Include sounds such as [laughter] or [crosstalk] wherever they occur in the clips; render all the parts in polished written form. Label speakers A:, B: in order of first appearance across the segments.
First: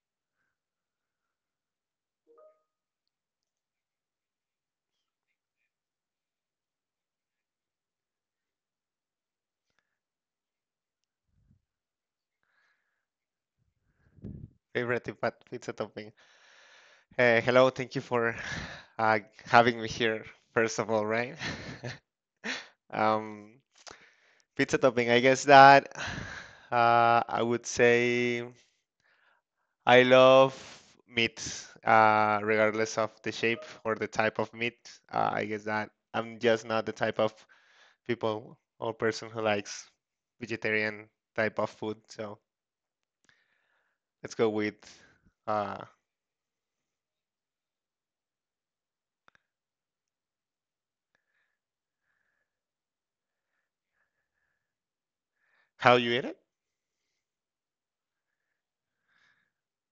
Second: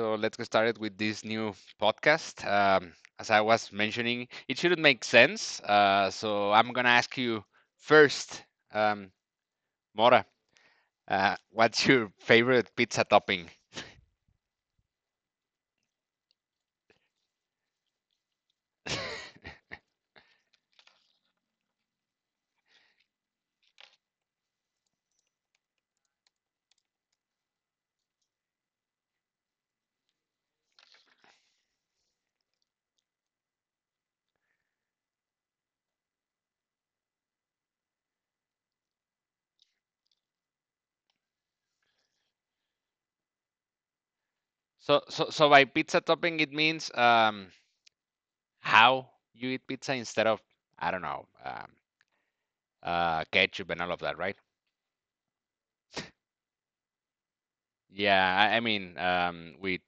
A: so let's get started with this new podcast. As I was mentioning, it shouldn't make sense. So I'm gonna ask you first, um, Mora, what's your favorite pizza topping?
B: Favorite pizza topping. Hello, thank you for [sighs] uh,
A: [laughs]
B: having me here, first of all, right? [laughs] Um, Pizza topping, I guess that [sighs] I would say I love meat, regardless of the shape or the type of meat. I guess that I'm just not the type of people or person who likes vegetarian type of food. So let's go with
A: So by
B: uh,
A: pizza topping, it means how you eat pizza instead of, I don't know, ketchup and all of that, right?
B: how you eat it.
A: Yeah, I mean, with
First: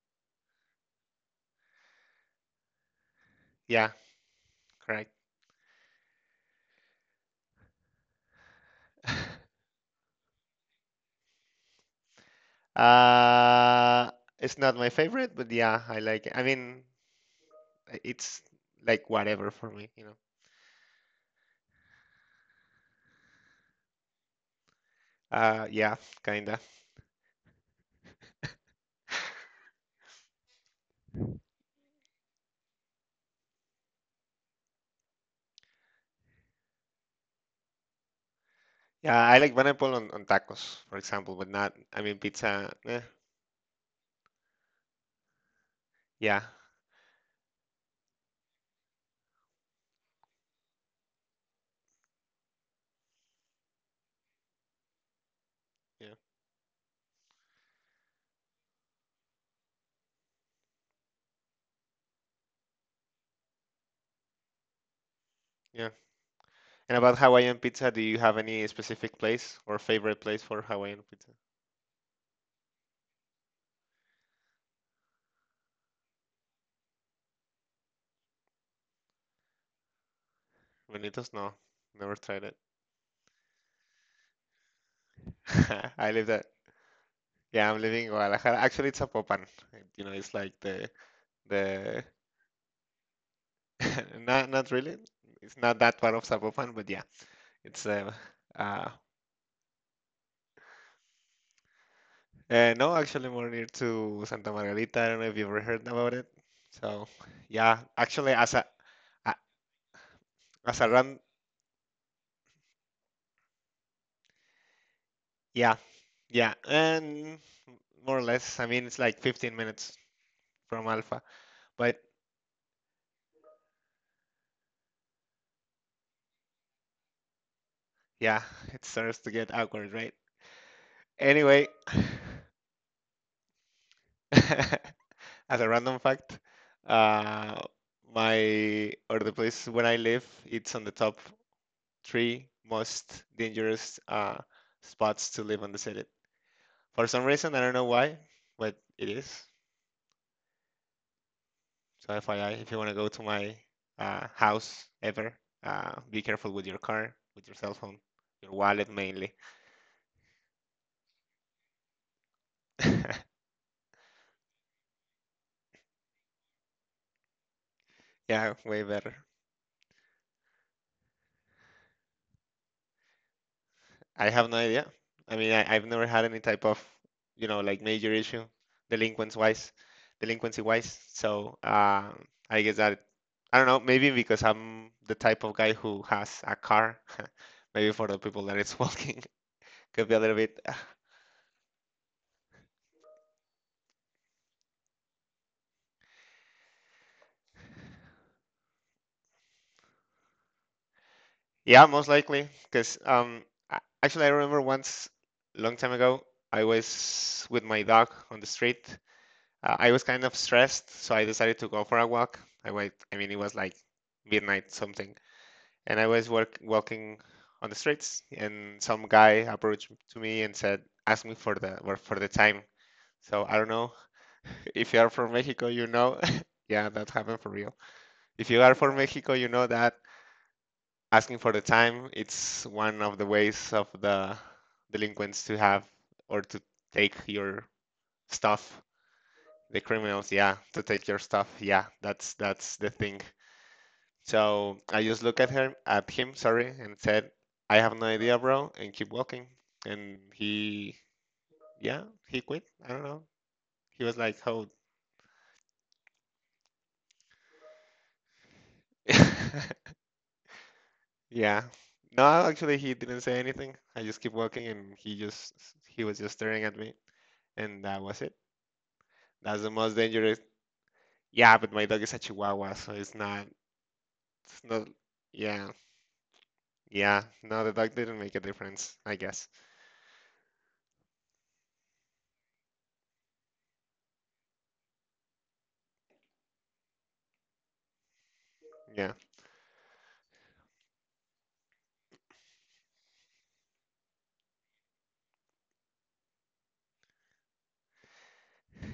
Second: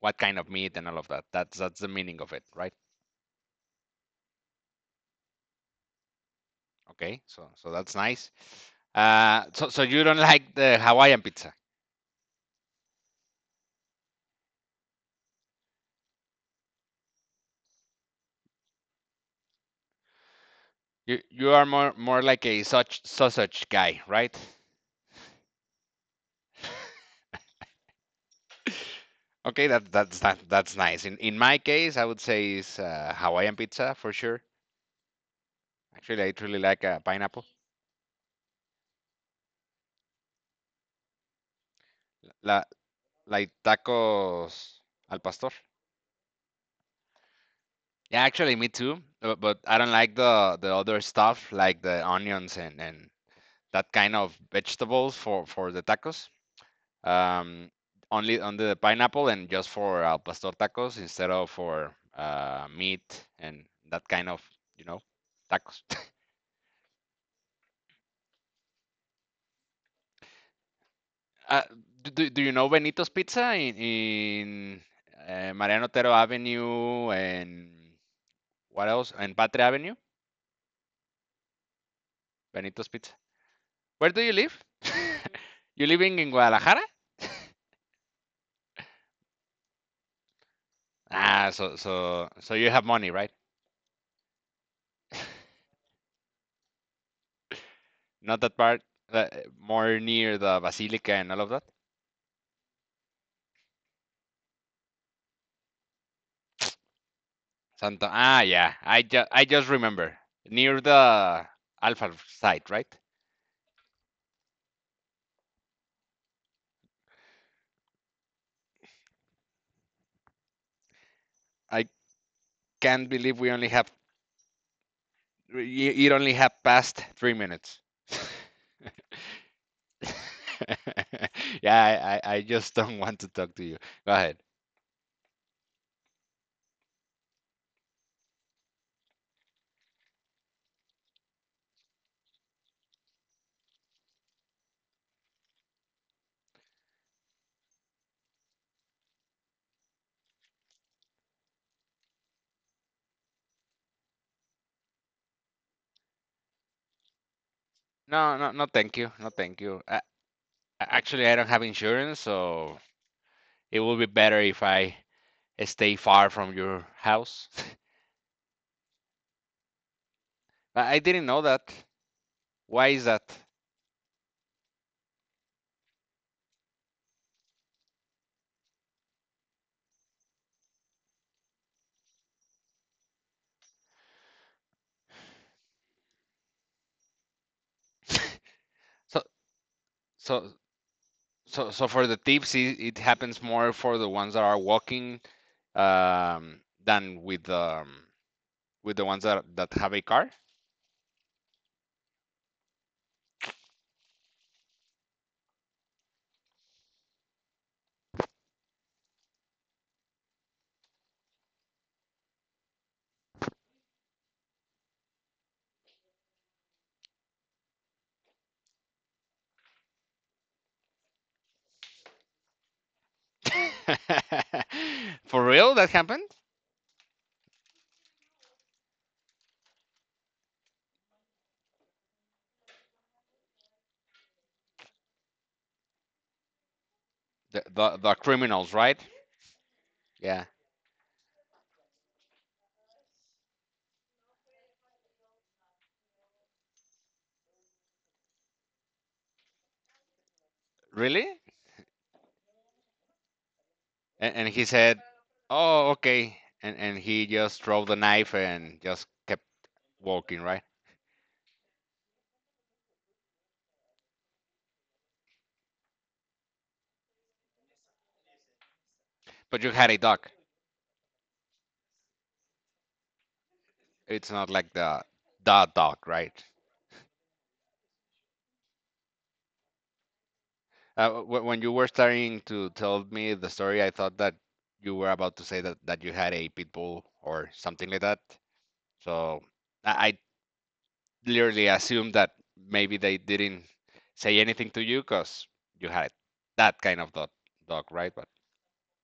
A: what kind of meat and all of that. That's the meaning of it, right?
B: Yeah, correct.
A: Okay, so that's nice. Uh,
B: [laughs]
A: so so you don't like the Hawaiian pizza.
B: Uh, it's not my favorite, but yeah, I like it. I mean, it's like whatever for me, you know.
A: You are more like a such sausage guy, right?
B: Yeah, kinda.
A: Okay, that's nice. In my case, I would say is Hawaiian pizza for sure. Actually, I truly like pineapple.
B: Yeah, I like pineapple on tacos, for example, but not, I mean,
A: La
B: pizza. Eh,
A: Like tacos al pastor.
B: yeah,
A: Yeah, actually, me too. But I don't like the other stuff like the onions and that kind of vegetables for the
B: yeah,
A: tacos. um, Only on the pineapple and just for al pastor tacos instead of for meat and that kind of, you know, tacos.
B: yeah.
A: [laughs]
B: And about Hawaiian pizza, do you have any specific place or favorite place for Hawaiian pizza?
A: uh, do you know Benito's Pizza in Mariano Otero Avenue and what else? And Patria Avenue?
B: Benitos? No, never tried it.
A: Benito's Pizza. Where do you live? [laughs] You
B: [laughs] I
A: living
B: live
A: in
B: that.
A: Guadalajara?
B: Yeah, I'm living in Guadalajara. Actually, it's a Apopan. You know, it's like the
A: Ah, so
B: the
A: so so you have money, right?
B: [laughs] not really. It's not that far of Zapopan, but yeah, it's
A: Not that part,
B: uh,
A: uh, more near the Basilica and all of that.
B: no, actually more near to Santa Margarita. I don't know if you ever heard about it. So yeah,
A: Santo,
B: actually
A: ah,
B: as a
A: yeah. I just
B: a-
A: I just remember near
B: as a run,
A: the Alpha site, right?
B: yeah, yeah, and more or less. I mean, it's like 15 minutes from Alpha,
A: I
B: but
A: can't believe we only have y- it only have passed 3 minutes.
B: yeah, [laughs] it starts to get awkward, right?
A: [laughs]
B: Anyway,
A: Yeah, I just [laughs] don't want to talk to you. Go ahead.
B: [laughs] as a random fact, uh, my or the place where I live, it's on the top three most dangerous spots to live on the city. For some reason, I don't know why, but it is. So FYI, if you want to go to my house ever, be careful with your car, with your cell phone,
A: No, no,
B: your
A: no.
B: wallet
A: Thank you. No,
B: mainly.
A: thank you. Actually, I don't have insurance, so
B: [laughs]
A: it will be better if I stay far from your house. [laughs]
B: Yeah, way better.
A: I didn't know that. Why is that?
B: I have no idea. I mean, I've never had any type of, you know, like major issue, delinquents wise, delinquency wise. So I guess that I don't know. Maybe because I'm the type of guy who has a car. [laughs] Maybe for the people that it's
A: So,
B: walking, [laughs] could be a little
A: so,
B: bit. [laughs]
A: so for the thieves, it happens more for the ones that are walking than with the ones that have a car.
B: Yeah, most likely. Because actually, I remember once, long time ago, I was with my dog on the street. I was kind of stressed, so I decided to go for a walk. I went. I mean, it was like midnight something and I was walking on the streets, and some guy approached to me and said, "Ask me for the time." So I don't know
A: [laughs]
B: [laughs] if you are from
A: For real,
B: Mexico,
A: that
B: you know,
A: happened?
B: [laughs] yeah, that happened for real. If you are from Mexico, you know that asking for the time it's one of the ways of the delinquents to have or to take
A: The,
B: your
A: the the criminals,
B: stuff.
A: right?
B: The criminals,
A: Yeah,
B: yeah, to take your stuff, yeah, that's the thing. So I just looked at her at him, sorry, and said, I have no idea, bro, and keep walking. And he
A: really?
B: yeah, he quit. I don't know. He was
A: And
B: like,
A: he
B: Hold.
A: said, "Oh, okay." And he just drove the knife and just kept
B: [laughs]
A: walking, right?
B: Yeah. No, actually he didn't say anything. I just keep walking and he just he was just staring at me and that was it.
A: But you
B: That's the
A: had a
B: most
A: dog.
B: dangerous yeah, but my dog is a chihuahua, so it's not
A: It's not
B: it's
A: like
B: not
A: the
B: yeah.
A: dog, right?
B: Yeah. No, the dog didn't make a difference, I guess.
A: When you were starting to tell me the story, I thought that you were about to say that you had a pit bull or something like that.
B: Yeah.
A: So I literally assumed that maybe they didn't say anything to you because you had that kind of dog, right? But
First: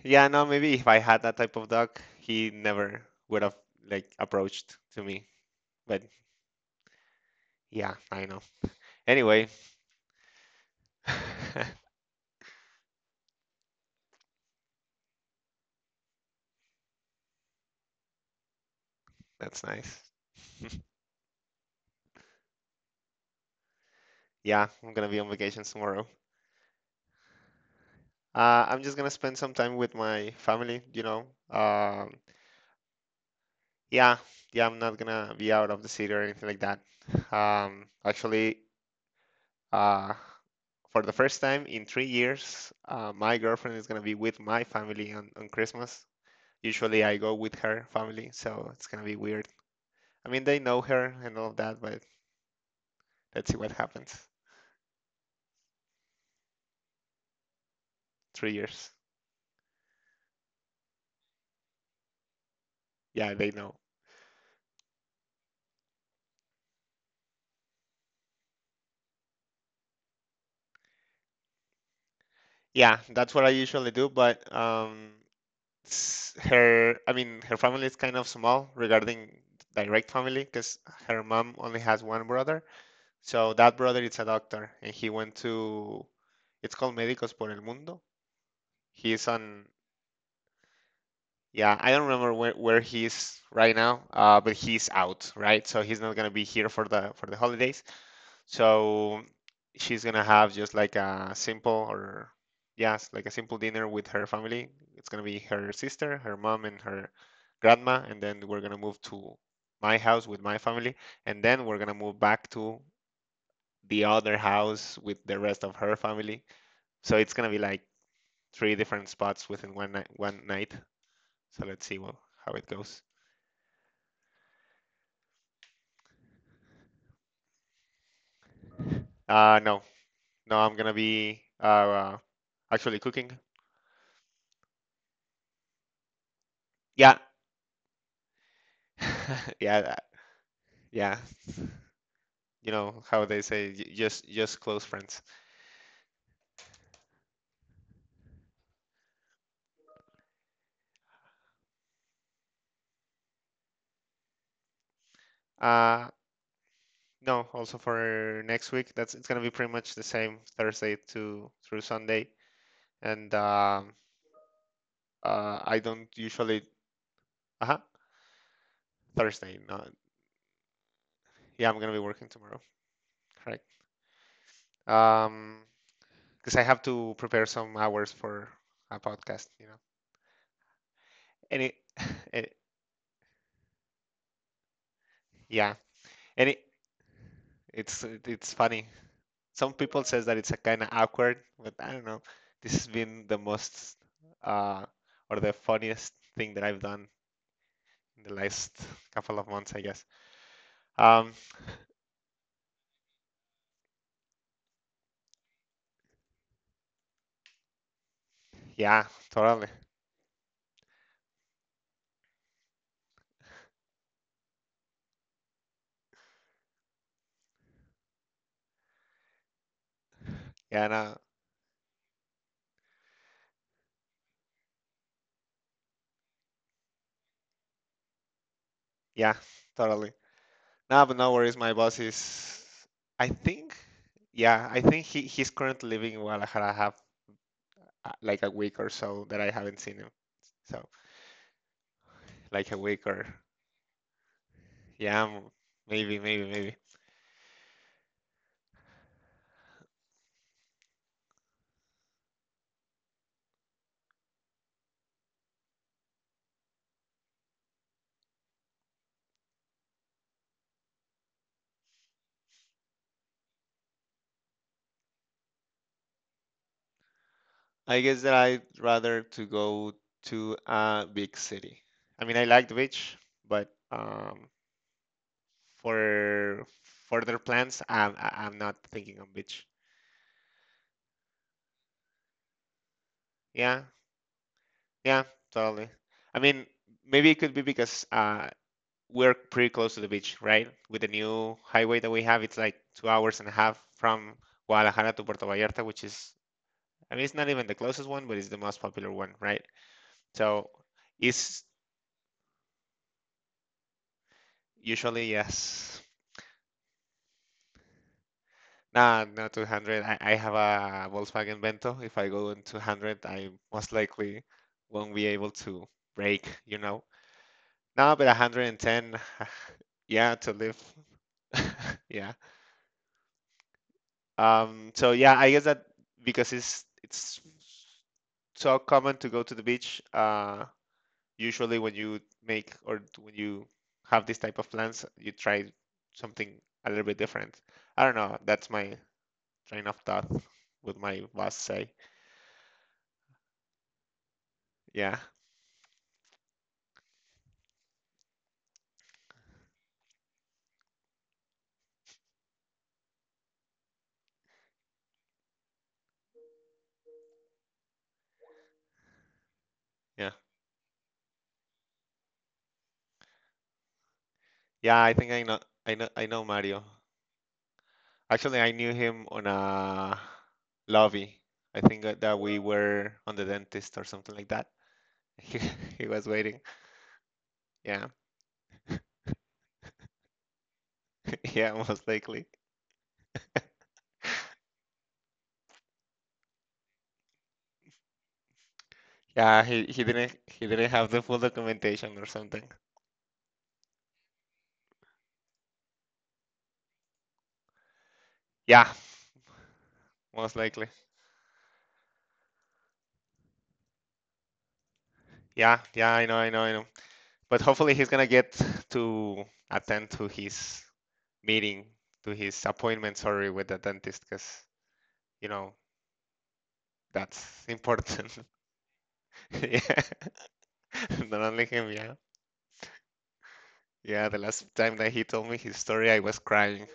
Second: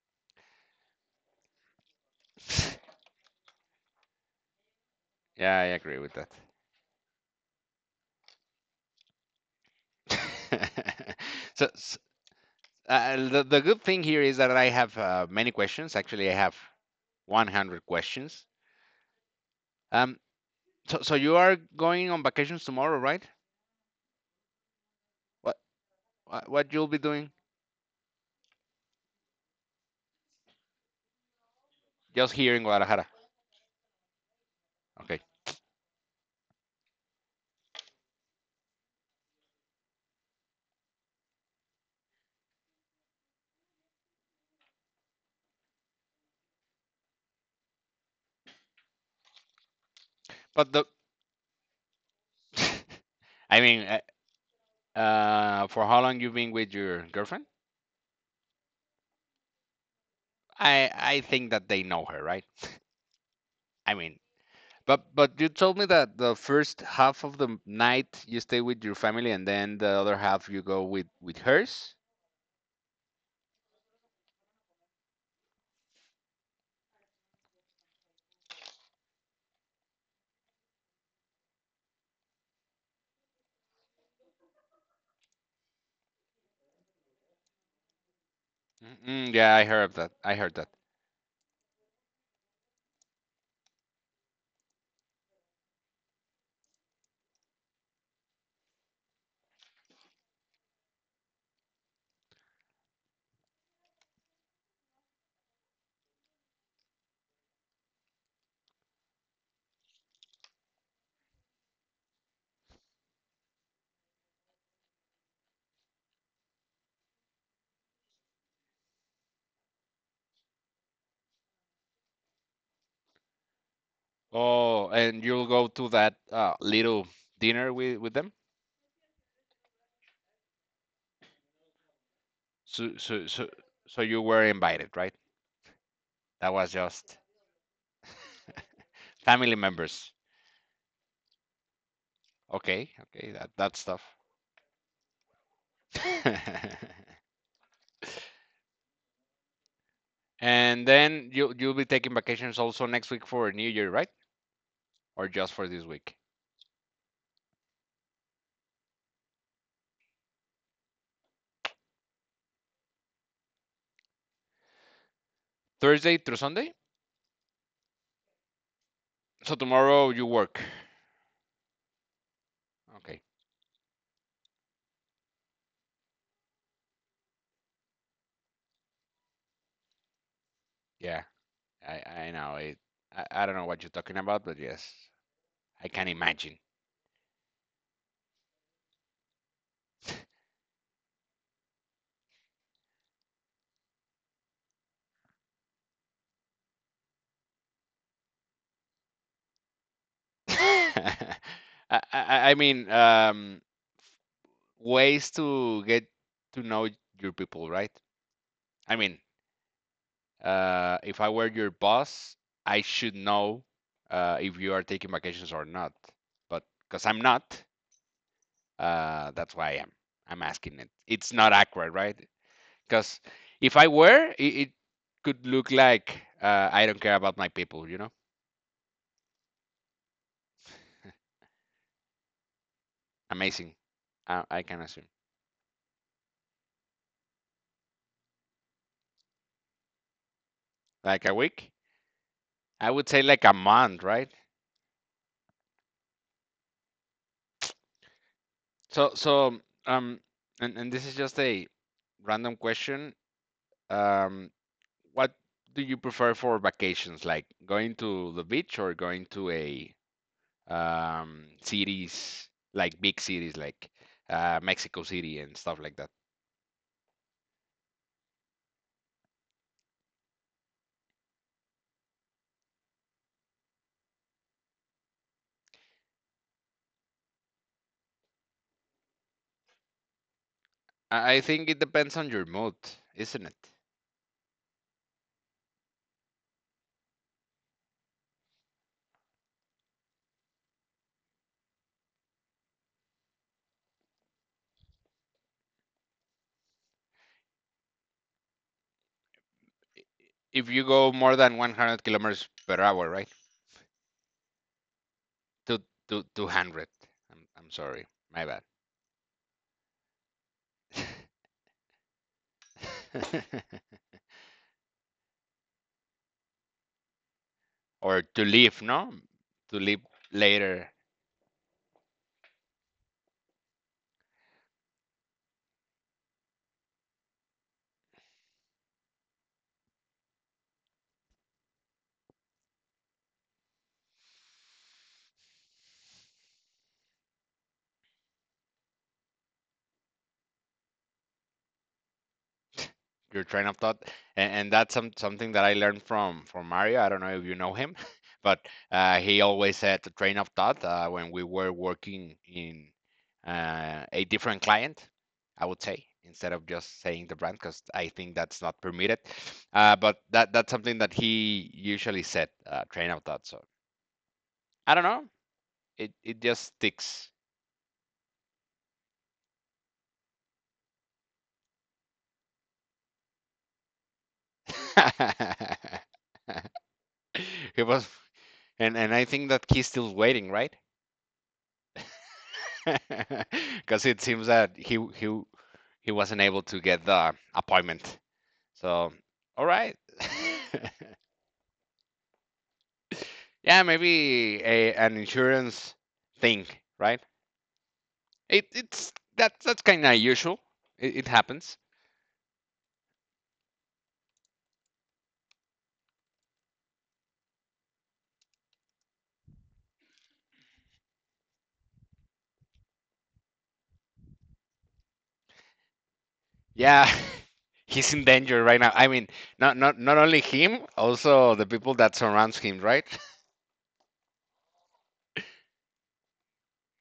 B: Yeah, no, maybe if I had that type of dog, he
A: [laughs]
B: never would have like approached to me.
A: yeah, I agree
B: But
A: with that.
B: yeah, I know. Anyway,
A: [laughs] So,
B: [laughs]
A: s the good thing here is that I have many questions. Actually, I have 100 questions.
B: that's nice.
A: Um, so you are going on vacations tomorrow, right?
B: Yeah, I'm gonna be on
A: Wha-
B: vacation tomorrow.
A: What you'll be doing?
B: I'm just gonna spend some time with my family, you know.
A: Just here in Guadalajara.
B: Yeah, yeah, I'm not
A: Okay.
B: gonna be out of the city or anything like that. Actually, uh, for the first time in 3 years, my girlfriend is gonna be with my family on Christmas. Usually I go with her family, so it's gonna be weird. I mean, they
A: But
B: know
A: the,
B: her and all of that, but
A: [laughs]
B: let's see
A: I
B: what
A: mean,
B: happens.
A: uh, for how long you've been with your girlfriend?
B: 3 years.
A: I think that they know her, right?
B: Yeah, they know.
A: I mean, but you told me that the first half of the night you stay with your family, and then the other half you go with hers.
B: Yeah, that's what I usually do, but her, I mean, her family is kind of small regarding direct family because her mom only has one brother. So that brother is a doctor and he went to, it's called Médicos por el Mundo. He's
A: Mm-mm, yeah, I
B: on
A: heard that. I heard that.
B: yeah, I don't remember where he's right now, but he's out, right? So he's not gonna be here for the holidays. So she's gonna have just like a simple or yes, like a simple dinner with her family. It's gonna be her sister, her mom, and her grandma, and then we're gonna move to my house with my family, and then we're gonna move back to the other house with the rest of her family. So it's gonna be like three different spots within one night. So let's see well, how it goes.
A: Oh, and you'll go to that little dinner with them.
B: Uh, no, no, I'm gonna be
A: So
B: actually
A: so
B: cooking.
A: so so you were invited, right? That was just
B: Yeah,
A: family
B: [laughs] yeah,
A: members.
B: yeah. You
A: Okay,
B: know
A: okay,
B: how
A: that
B: they
A: that's
B: say,
A: tough.
B: just close friends.
A: [laughs] And then you'll be taking vacations also next week for New Year, right? Or just for this week?
B: Uh, no, also for next week, that's it's gonna be pretty much the same Thursday to through Sunday, and I don't
A: Thursday through
B: usually
A: Sunday?
B: uh-huh,
A: So
B: Thursday. No,
A: tomorrow you work.
B: yeah, I'm gonna be working tomorrow.
A: Okay.
B: Correct. Um, because I have to prepare some hours for a podcast. You know,
A: Yeah.
B: any,
A: I
B: [laughs] any
A: know it. I don't know what you're talking about, but yes,
B: yeah.
A: I can imagine.
B: Any it's funny. Some people says that it's a kind of awkward, but I don't know. This has been the most uh, or the funniest thing that I've done in the last [laughs] couple of months, I guess.
A: [laughs]
B: Um,
A: I, I mean, ways to get to know your people, right? I
B: yeah,
A: mean,
B: totally.
A: If I were your boss, I should know if you are taking vacations or not. But because I'm not, that's why I am. I'm asking it.
B: Yeah, no,
A: It's not accurate, right? Because if I were, it could look like I don't care about my people, you know?
B: yeah, totally. No, but no worries. My boss is, I
A: Amazing.
B: think,
A: I
B: yeah,
A: can
B: I
A: assume.
B: think he's currently living in Guadalajara. I have like a week or so that I haven't seen him. So
A: Like a week?
B: like a
A: I would
B: week
A: say
B: or
A: like a month, right?
B: yeah, maybe, maybe, maybe.
A: So, so, um, and this is just a random question. Um, What do you prefer for vacations, like going to the beach or going to a cities, like big cities, like Mexico City and stuff like that?
B: I guess that I'd rather to go to a big city. I mean, I like the beach, but for further plans, I'm not thinking on beach.
A: I think it depends on your mood, isn't it?
B: Yeah, yeah, totally. I mean, maybe it could be because we're pretty close to the beach, right? With the new highway that we have, it's like 2 hours and a half from Guadalajara to Puerto Vallarta, which is, I mean, it's not even the closest one, but it's the most popular one, right?
A: If you
B: So,
A: go more than
B: it's
A: 100 kilometers per hour, right?
B: usually
A: Two,
B: yes.
A: 200. I'm sorry, my bad.
B: Nah, not 200. I have a Volkswagen Vento. If I go in 200, I
A: [laughs]
B: most likely won't be able to brake, you know.
A: Or
B: No,
A: to
B: but
A: leave, no?
B: 110,
A: To
B: [sighs]
A: leave
B: [laughs] yeah, to
A: later
B: live. [laughs] Yeah. So yeah, I guess that because it's so common to go to the beach, usually when you make or when you have this type of plans, you try something a little bit different. I don't know. That's my train of thought, would my boss say.
A: your train of thought and that's
B: Yeah.
A: something that I learned from mario I don't know if you know him [laughs] but he always had the train of thought when we were working in a different client I would say instead of just saying the brand because I think that's not permitted but
B: Yeah.
A: that that's something that he usually said train of thought so I don't
B: Yeah, I
A: know
B: think I know
A: it,
B: I
A: it
B: know
A: just
B: Mario.
A: sticks
B: Actually, I knew him on a lobby. I think that we were on the dentist or something like that. [laughs] He
A: [laughs]
B: he was waiting.
A: he was
B: Yeah.
A: and I think that he's still waiting right
B: [laughs] Yeah, most likely.
A: [laughs] because it seems that he wasn't able to get the appointment. So, all
B: Yeah, he
A: right.
B: he didn't he
A: [laughs]
B: didn't have the full documentation or something.
A: Yeah, maybe a an insurance thing, right? It
B: Yeah,
A: it's That's kind of usual.
B: most likely.
A: It happens.
B: Yeah, yeah, I know. But hopefully he's gonna get to attend to his meeting, to his appointment, sorry, with the dentist, because you know,
A: Yeah, [laughs]
B: that's
A: he's
B: [laughs]
A: in
B: important.
A: danger right now. I mean,
B: [laughs] Yeah,
A: not only him,
B: [laughs] not
A: also the
B: only
A: people
B: him,
A: that
B: yeah.
A: surrounds him, right?
B: Yeah, the last time that he told me his story, I was crying.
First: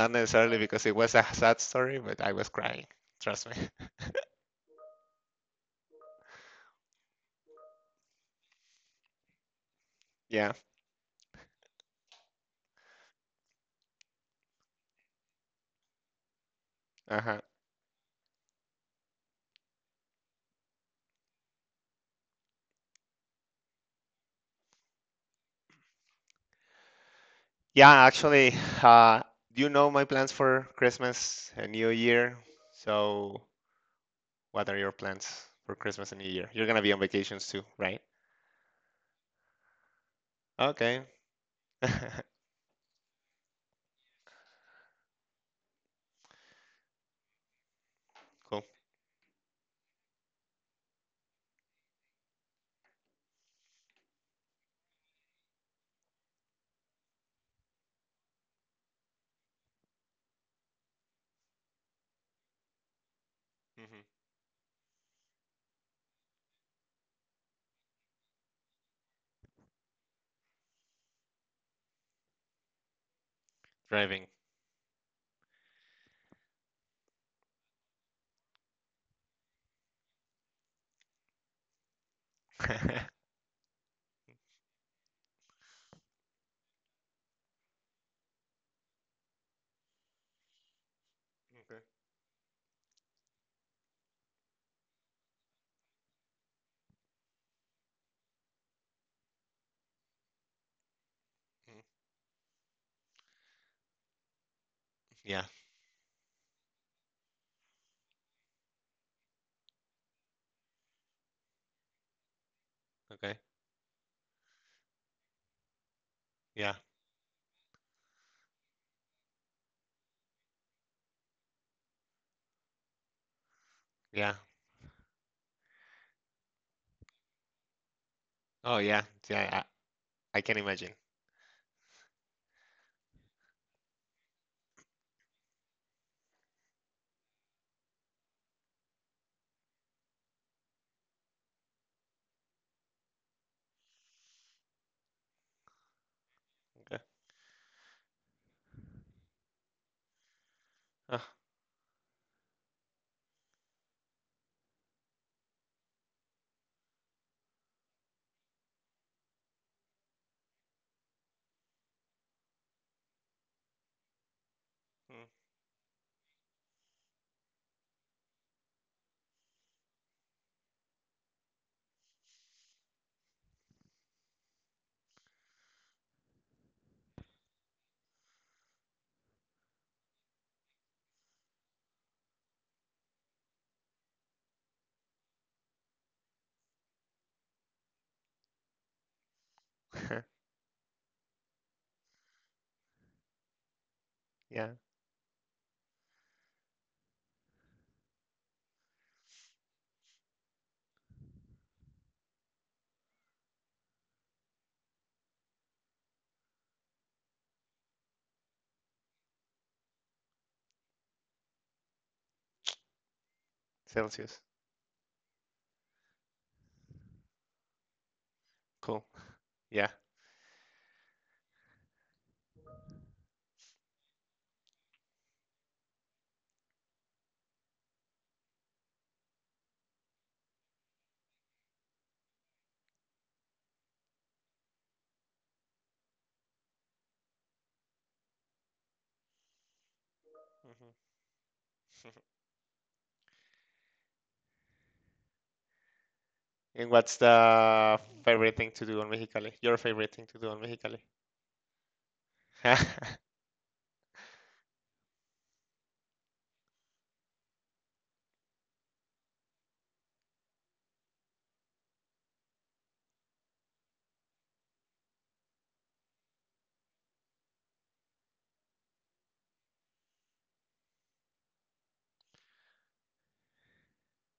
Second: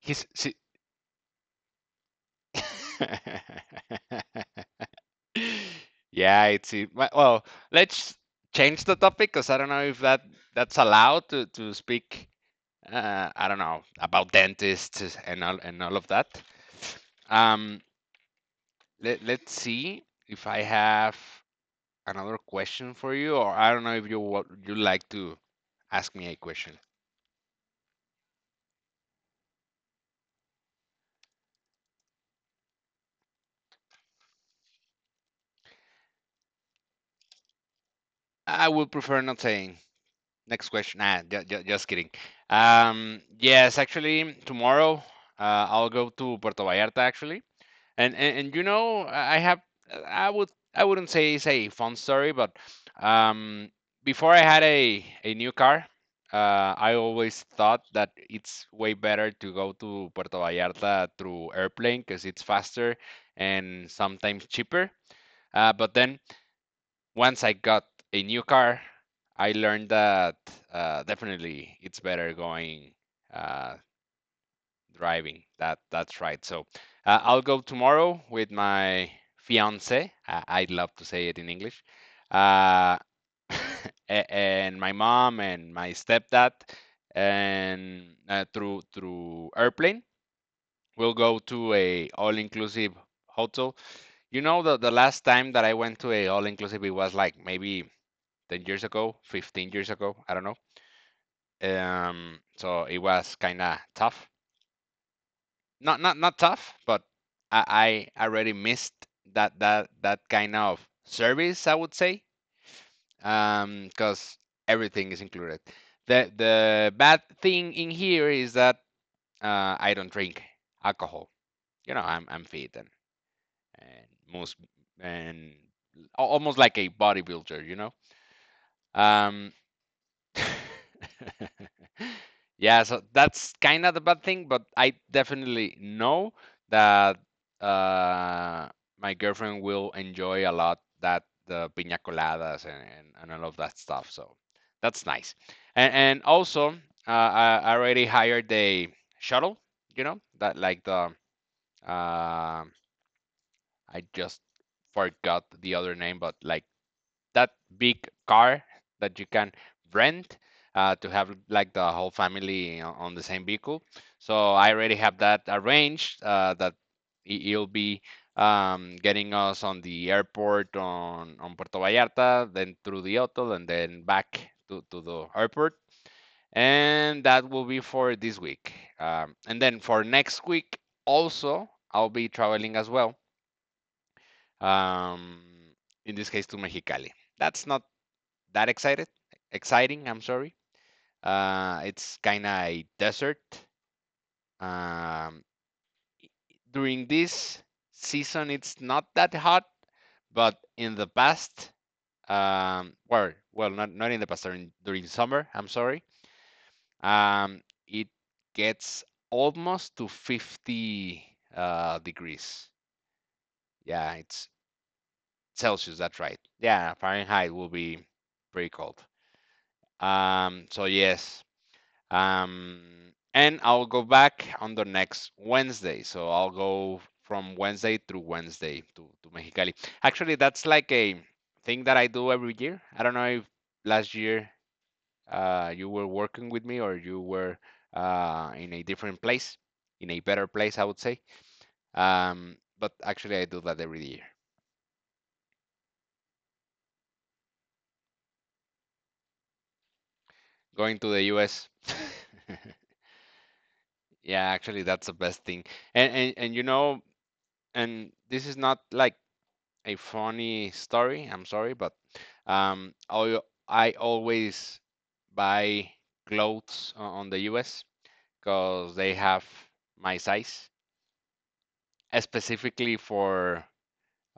A: [laughs] He's see.
B: necessarily because it was a sad story, but I was crying. Trust me. [laughs]
A: [laughs] Yeah, well, let's change the topic because I don't know if
B: Yeah,
A: that's allowed to speak. I don't know about dentists and all of that.
B: uh-huh.
A: Um, Let let's see if I have another question for you, or I don't know if you would you like to ask me a question.
B: Yeah, actually, uh, you know my plans for Christmas and New Year. So, what are your plans for Christmas and New Year? You're gonna be on vacations too, right?
A: I would prefer not saying. Next question.
B: Okay. [laughs]
A: Nah, just
B: Cool.
A: kidding. Yes, actually, tomorrow I'll go to Puerto Vallarta actually. And you know, I have I wouldn't say it's a fun story, but um, before I had a new car, I always thought that it's way better to go to Puerto Vallarta through airplane because it's faster and
B: Hmm.
A: sometimes cheaper. But then once I got a new car, I learned that definitely it's better going. Uh,
B: Driving.
A: Driving. That that's right. So I'll go tomorrow with my fiance. I love to say it in English.
B: [laughs]
A: Uh,
B: Okay.
A: [laughs] a- and my mom and my stepdad, and through through airplane, we'll go to a all-inclusive hotel. You know, the last time that I went to a all-inclusive, it was like maybe 10 years ago, 15 years ago. I don't know.
B: Mm,
A: So it was kind of tough.
B: yeah.
A: Not tough, but I already missed that kind of service, I would say,
B: Okay.
A: because everything is included.
B: Yeah.
A: The bad thing in here is that I don't drink alcohol. You know, I'm fit and
B: Yeah.
A: most and almost like a bodybuilder, you know.
B: Oh, yeah.
A: Um,
B: Yeah. I can imagine.
A: [laughs] yeah, so that's kind of the bad thing, but I definitely know that uh, my girlfriend will enjoy a lot that the piña coladas and all of that stuff. So that's nice. And also,
B: Okay.
A: I already hired a shuttle, you know, that like the,
B: Oh,
A: uh, I just forgot the other name, but like that big car that you can rent to have like the whole family on the same vehicle. So I already have that arranged that it'll be getting us on the airport on Puerto Vallarta, then through the hotel, and then back to the airport. And that will be for this week. And then for next week, also, I'll be traveling as well. Um, in this case, to Mexicali. That's not that excited, Exciting. I'm
B: mm.
A: sorry. It's kind of a desert.
B: [laughs] Yeah,
A: Um, During this season, it's not that hot, but in the past, well, well, not not in the past, during summer. I'm sorry. Um, it gets almost to 50 degrees. Yeah,
B: Celsius.
A: it's Celsius. That's right. Yeah, Fahrenheit will be pretty cold.
B: Cool. Yeah.
A: So yes, Um, and I'll go back on the next Wednesday. So I'll go from Wednesday through Wednesday to Mexicali. Actually, that's like a thing that I do every year. I don't know if last year you were working with me or you were in a different place, in a better place,
B: Mm-hmm.
A: I would say. But actually, I do that every year.
B: [laughs] And what's the favorite thing to do on Mexicali? Your favorite thing to do on
A: Going
B: Mexicali?
A: to the US. [laughs]
B: [laughs]
A: Yeah, actually, that's the best thing. And you know, and this is not like a funny story. I'm sorry, but um, I I always buy clothes on the US because they have my size, specifically for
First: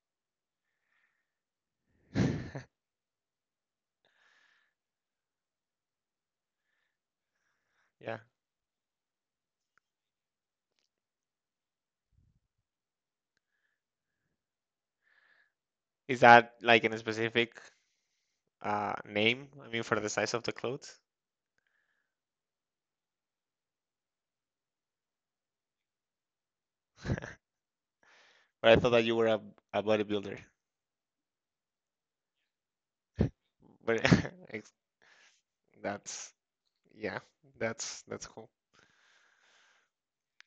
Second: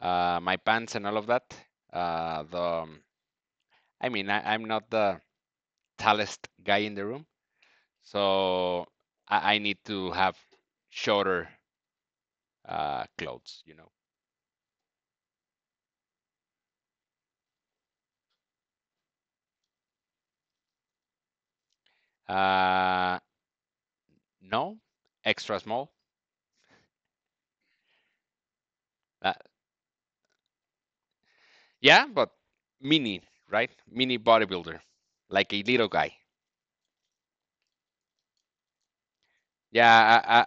A: my pants and all of that. The I mean, I'm not the tallest guy in the room,
B: Yeah.
A: so I need to have shorter clothes, you know.
B: Is that like in a specific name? I mean, for the size of the clothes?
A: Uh, no, extra small.
B: But I thought that you were
A: Uh,
B: a bodybuilder.
A: Yeah, but mini, right?
B: But
A: Mini
B: [laughs] ex-
A: bodybuilder, like a little guy.
B: that's yeah, that's cool.
A: Yeah, I, I,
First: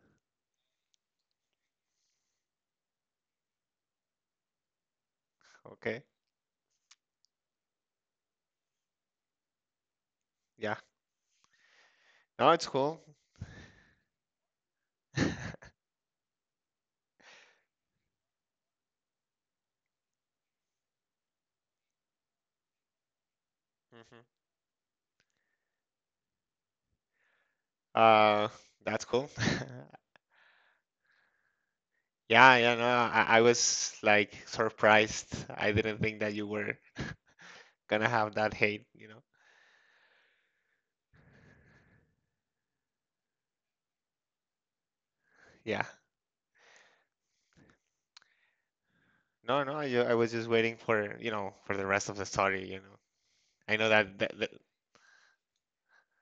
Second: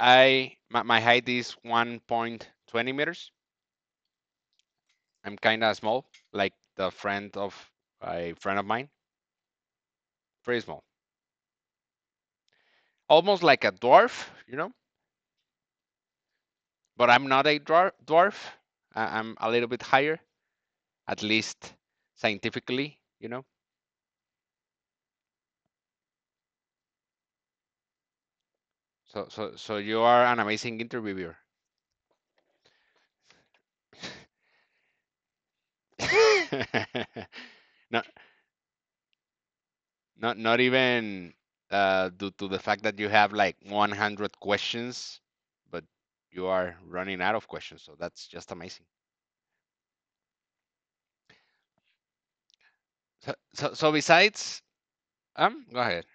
A: I my, my height is 1.20 meters. I'm kind of
B: Okay.
A: small, like the friend of a friend of mine. Pretty
B: Yeah.
A: small,
B: No, it's cool.
A: almost like a dwarf, you know.
B: [laughs] Hmm.
A: But I'm not a dwarf. Dwarf. I'm a little bit higher, at least scientifically, you know.
B: Uh, that's cool.
A: So
B: [laughs]
A: you are an amazing interviewer. [laughs]
B: Yeah, yeah, no, I was like surprised. I didn't think that you were gonna
A: No.
B: have that hate, you know.
A: Not even due to the fact that you have like 100 questions,
B: Yeah.
A: but you are running out of questions. So that's just amazing.
B: No, no, you, I was just waiting for, you know, for the rest of the story, you know.
A: So
B: I
A: so,
B: know
A: so
B: that
A: besides, go ahead.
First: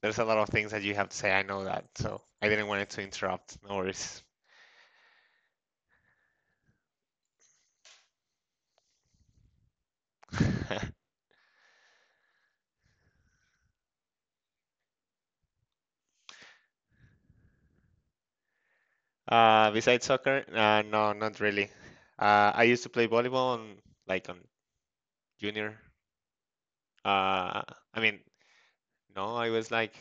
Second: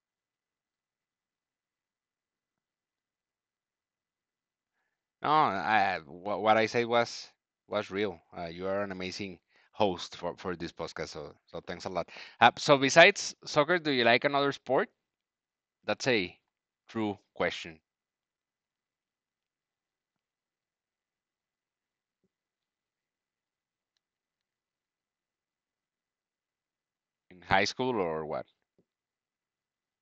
B: there's a lot of things that you have to say. I know that. So I didn't want it to interrupt. No worries.
A: No, what I said was real. You are an amazing host for this
B: [laughs]
A: podcast. So thanks a lot. So besides soccer, do you like another sport? That's a true question.
B: Besides soccer, no, not really. I used to play volleyball on like on junior.
A: In
B: Uh,
A: high school
B: I mean,
A: or what?
B: no, I was like,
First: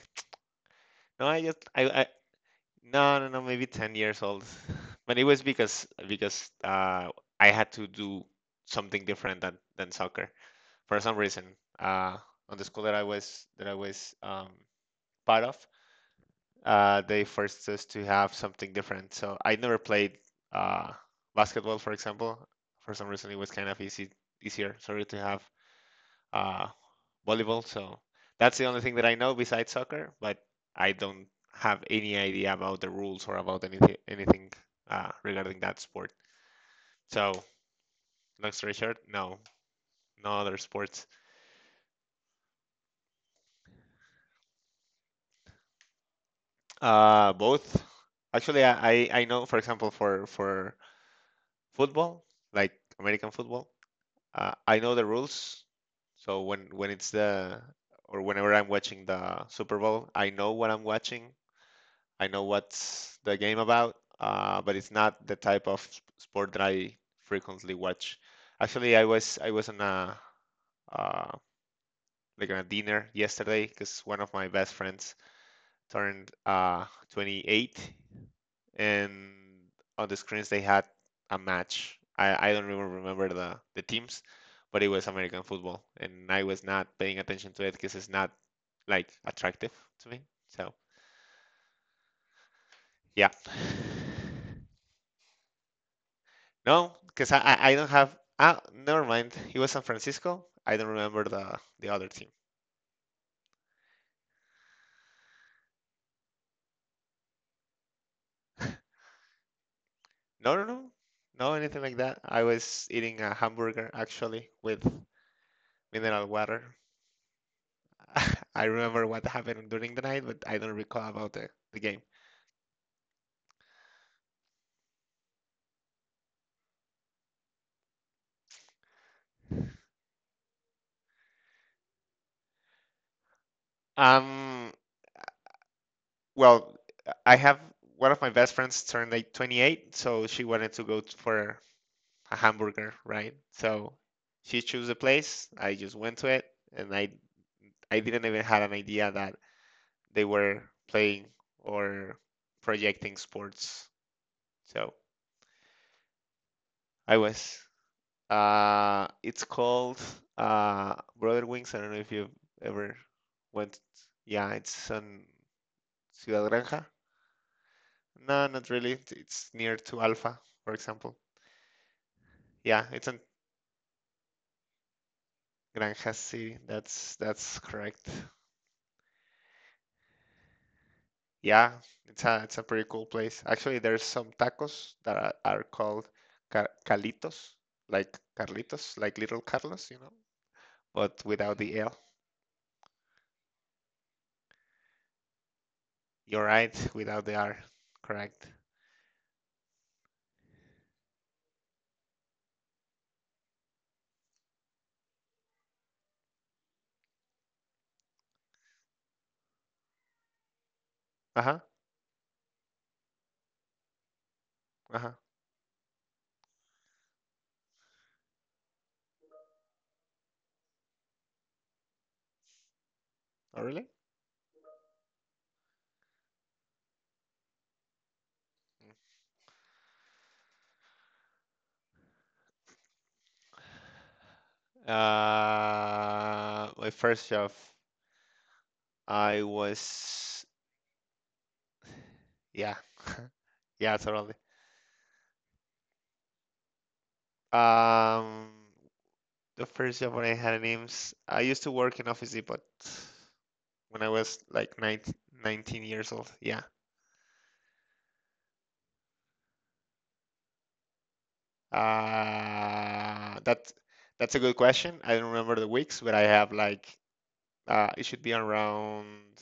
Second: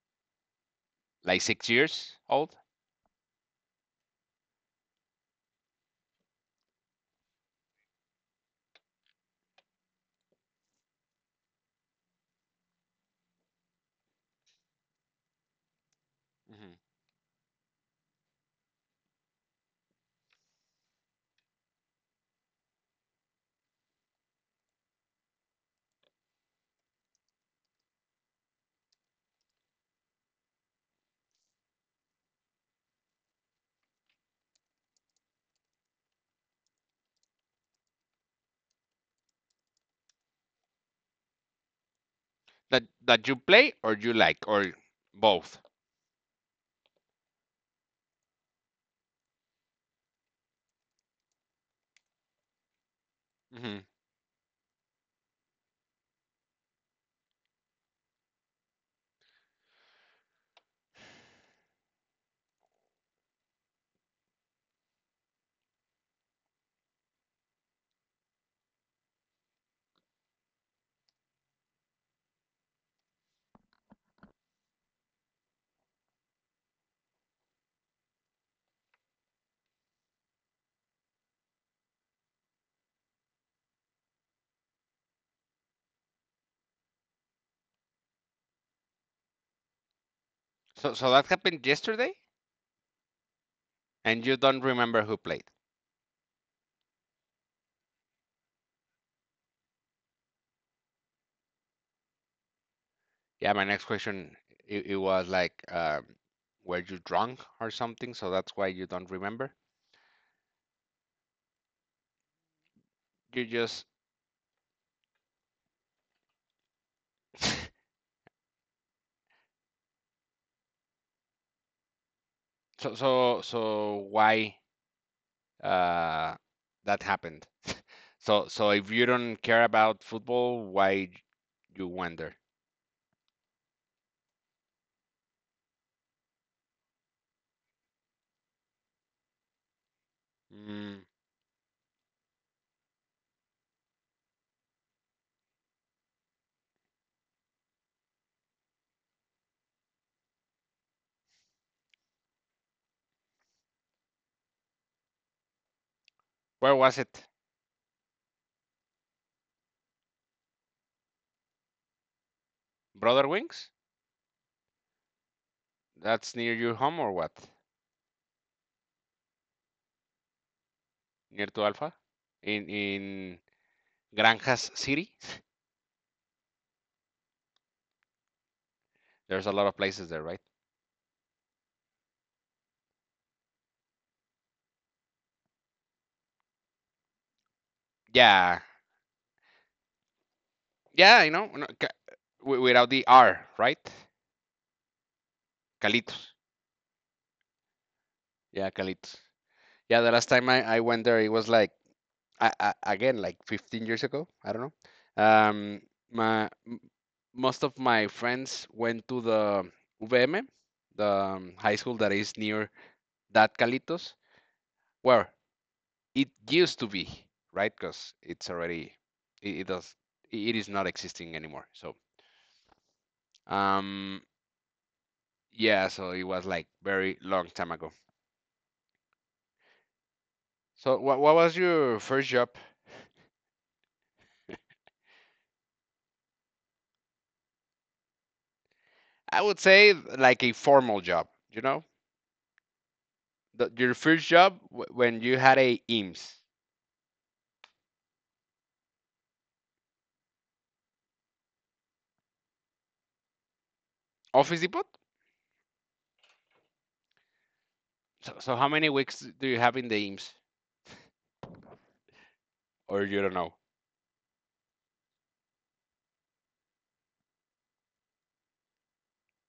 B: no,
A: Like six
B: I
A: years old?
B: no, no, no, maybe 10 years old. [laughs] But it was because I had to do something different than soccer for some reason. Uh on the school that I was part of, they forced us to have something different. So I never played uh basketball, for example. For some reason it was kind of easy easier, sorry, to have uh, volleyball. So that's the only thing that I know besides soccer, but I don't have any idea about the rules or about anything anything regarding that sport. So long story short, no, no other sports.
A: That you play or you like or both.
B: Both. Actually, I know, for example, for football, like
A: Hmm.
B: American football, I know the rules. So whenever I'm watching the Super Bowl, I know what I'm watching. I know what's the game about, but it's not the type of sport that I frequently watch. Actually, I was on a uh, like on a dinner yesterday because one of my best friends turned 28, and on the screens they had a match. I don't even remember the teams, but it was American football, and I was not paying attention to it because it's not like attractive to me. So
A: So that happened yesterday,
B: yeah.
A: and you don't remember who played.
B: No, because I don't have. Ah, never mind. It was San Francisco. I don't remember the other team.
A: Yeah, my next question, it was like, were you drunk or something? So that's why you don't remember.
B: No, no, no, no, anything like that. I was eating a
A: You just
B: hamburger actually with mineral water.
A: [laughs]
B: [laughs] I remember what happened during the night, but I don't recall about the game.
A: So why uh that happened. [laughs] So if you don't care about football, why you wonder?
B: Um, well, I have one of my best friends turned like 28, so she wanted to
A: Mm,
B: for a hamburger, right? So she chose a place. I just went to it, and I didn't even have an idea that they were playing or projecting sports. So
A: where was
B: I
A: it?
B: was. It's called Brother Wings. I don't know if you've ever
A: Brother Wings?
B: went. Yeah, it's on
A: That's near
B: Ciudad
A: your
B: Granja.
A: home or what?
B: No, not really. It's near to Alfa, for example.
A: Near to Alpha, in
B: Yeah, it's on
A: in Granjas City. [laughs]
B: Granja City. That's correct.
A: There's a lot of places there, right?
B: Yeah, it's a pretty cool place. Actually, there's some tacos that are called calitos, like
A: Yeah,
B: Carlitos, like little Carlos, you know.
A: yeah,
B: But without the L.
A: no, without the R, right? Calitos.
B: You're right, without the R. Correct.
A: Yeah, Calitos. Yeah, the last time I went there, it was like again like 15 years ago. I don't know. Um, my Most of my friends went to the VM, the
B: Uh huh.
A: high school that is near that Calitos,
B: Uh huh.
A: where it used to be, right, because it's already, it does, it is not existing anymore, so
B: Oh, really?
A: um yeah, so it was like very long time ago. So what was your first job?
B: My first job,
A: I
B: I
A: would say like a
B: was,
A: formal job, you know,
B: yeah, [laughs]
A: your
B: yeah,
A: first
B: totally.
A: job when you had a IMSS.
B: Um, the first job when I had an IMSS, I used to work in Office Depot when I was
A: Office Depot.
B: like 19, 19 years old. Yeah.
A: So how many weeks do you have in the IMSS, or you don't
B: Uh,
A: know?
B: that that's a good question. I don't remember the weeks, but I have like it should be around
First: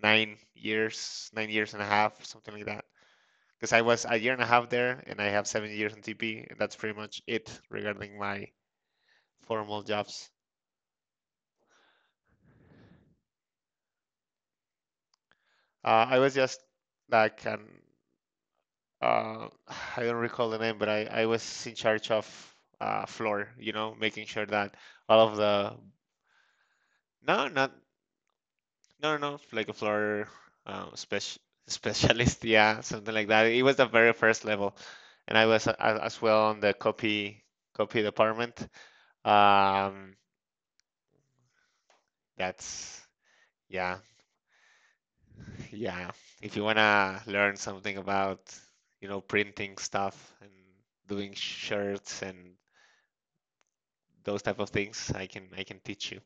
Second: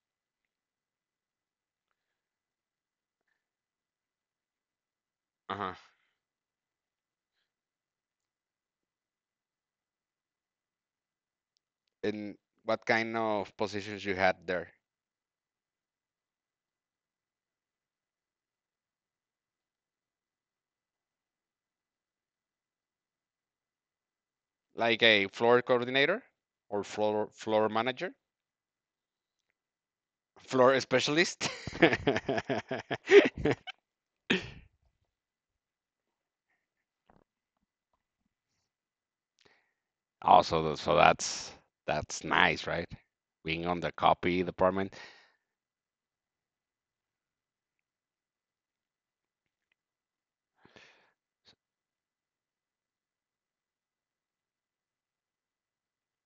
B: 9 years, 9 years and a half, something like that. Because I was a year and a half there, and I have seven
A: Uh-huh.
B: years in TP, and that's pretty much it regarding my formal jobs.
A: And what kind of positions you had there?
B: I was just like an uh, [sighs] I don't recall the name, but I was in charge of floor, you know, making sure that
A: Like a
B: all of
A: floor
B: the
A: coordinator, or floor
B: no,
A: floor
B: not
A: manager?
B: No, no, no, like a floor
A: Floor
B: spec
A: specialist.
B: [laughs] specialist,
A: [laughs]
B: yeah, something like that. It was the very first level, and I was as well on the copy department. Um,
A: Also, so that's nice, right?
B: that's
A: Being on the
B: yeah,
A: copy department.
B: [laughs] yeah. If you wanna learn something about, you know, printing stuff and doing shirts and those type of things, I can teach you.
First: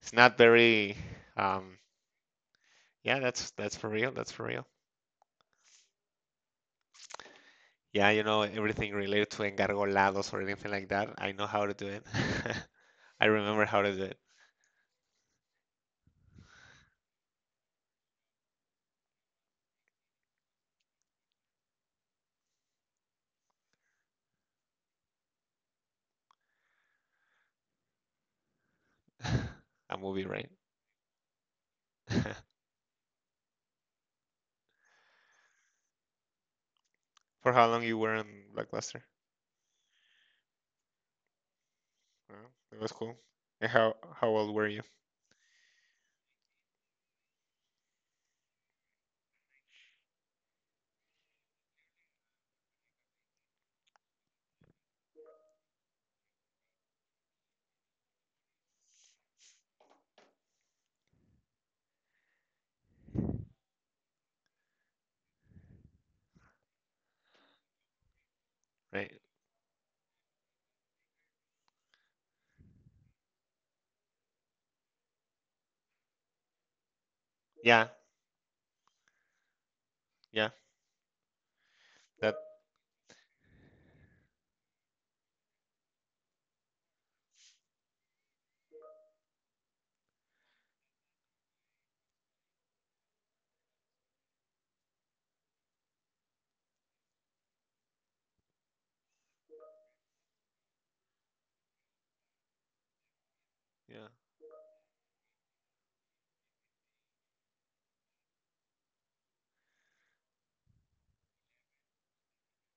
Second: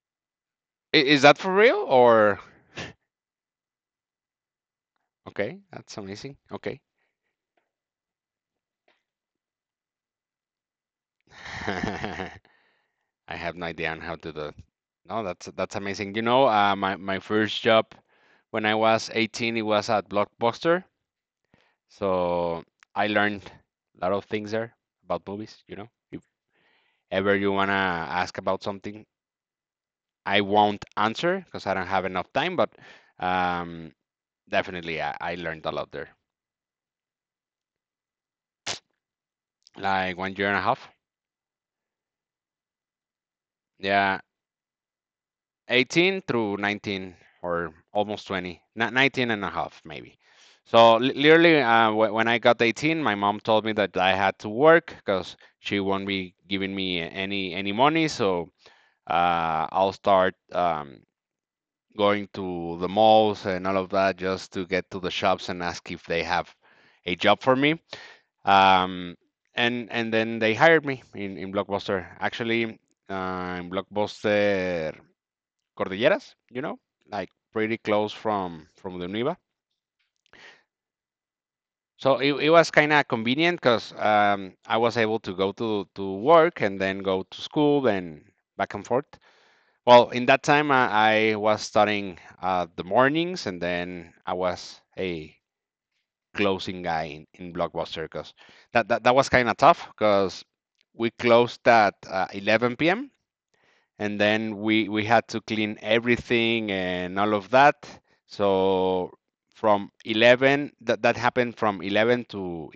B: It's not very
A: Is that for
B: um,
A: real or?
B: yeah, that's for real. That's for real.
A: Okay, that's amazing. Okay.
B: Yeah, you know, everything related to engargolados or anything like that, I
A: [laughs]
B: know how to do it.
A: I
B: [laughs] I
A: have
B: remember
A: no
B: how
A: idea
B: to
A: on
B: do
A: how
B: it.
A: to do. No, that's amazing. You know, my first job when I was 18, it was at Blockbuster. So I learned a lot of things there about movies, you know. If ever you wanna ask about something,
B: [laughs] A movie,
A: I
B: right?
A: won't answer because I don't have enough time, but
B: [laughs]
A: um, definitely I learned a lot there.
B: For how long you were on Blockbuster?
A: Like one year and a half.
B: Well, it was cool. And how
A: Yeah,
B: how old were you?
A: 18 through 19 or almost 20. Not 19 and a half, maybe. So literally, when I got 18, my mom told me that I had to work because she won't be giving me any money. So I'll start going to the malls and all of that just to get to the shops and ask if they have a job for me.
B: Right.
A: Um, and then they hired me in Blockbuster. Actually, in Blockbuster Cordilleras, you know, like pretty
B: Yeah,
A: close from the Univa.
B: yeah.
A: So it,
B: That
A: it was kind of convenient because I was able to go to work and then go to school and back and forth. Well, in that time, I was studying the mornings, and then I was a closing guy in Blockbuster because that was kind of tough because we closed at 11 p.m.
B: yeah.
A: and then we had to clean everything and all of that. So from 11, that happened from 11 to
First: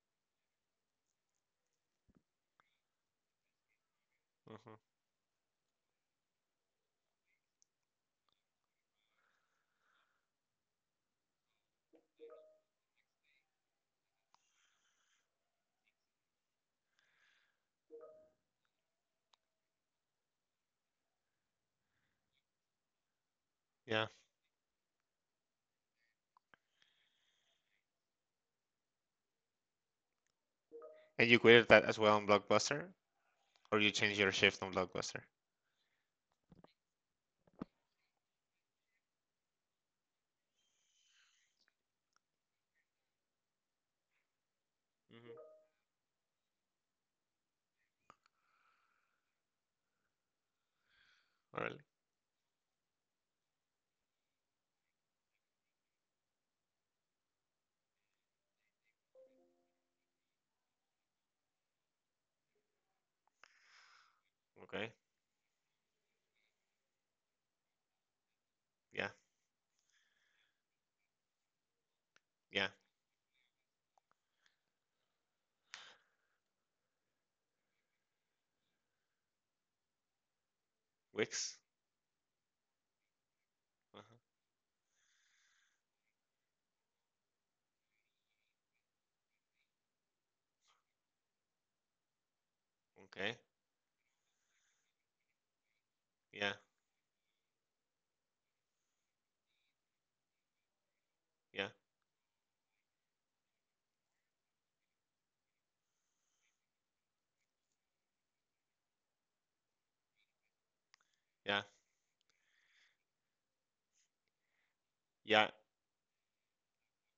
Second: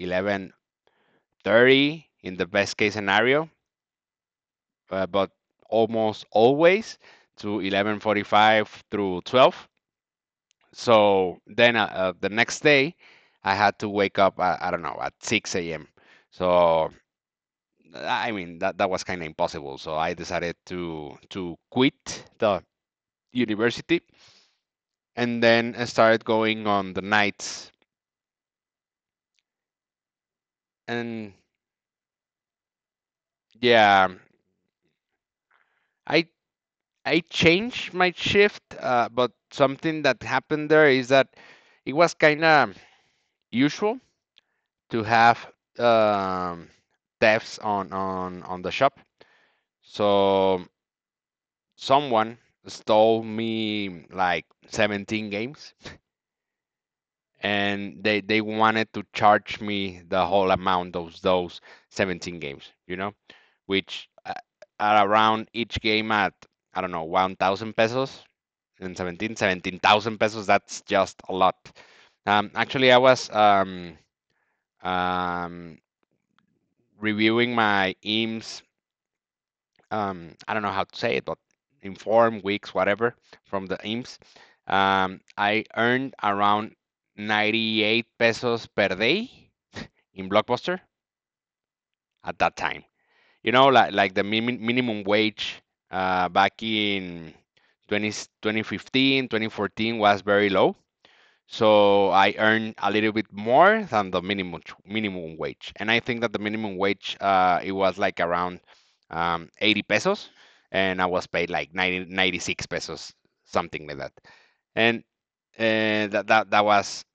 A: 11:30 in the best case scenario,
B: Mhm.
A: but almost always to 11:45 through 12. So then the next day, I had to wake up, I don't know, at 6 a.m. So I mean that was kind of impossible. So I decided to quit the university,
B: Yeah.
A: and then I started going on the nights.
B: And
A: And
B: you created that as well on Blockbuster? Or you
A: yeah,
B: changed your shift on Blockbuster?
A: I I changed my shift, but something that happened there is that it was kind of usual to have
B: Mm-hmm.
A: um, thefts on the shop. So
B: Really?
A: someone stole me like 17 games, and they wanted to charge me the whole amount of those 17 games, you know, which
B: Okay.
A: are around each game at I don't know 1,000 pesos, and
B: Yeah.
A: seventeen thousand pesos, that's just a lot.
B: Yeah.
A: Actually, I was um reviewing my eames, I don't know how to say it, but
B: Wix?
A: inform weeks, whatever, from the
B: Uh huh.
A: IMSS. I earned around 98 pesos per day in Blockbuster at that time.
B: Okay.
A: You know, like the minimum wage
B: Yeah.
A: back in 20 2014 was very low.
B: Yeah.
A: So I earn a little bit more than the minimum wage, and I think that the minimum wage, it was like around 80 pesos, and I was paid
B: Yeah.
A: like 96 pesos, something like that. And
B: Yeah.
A: that was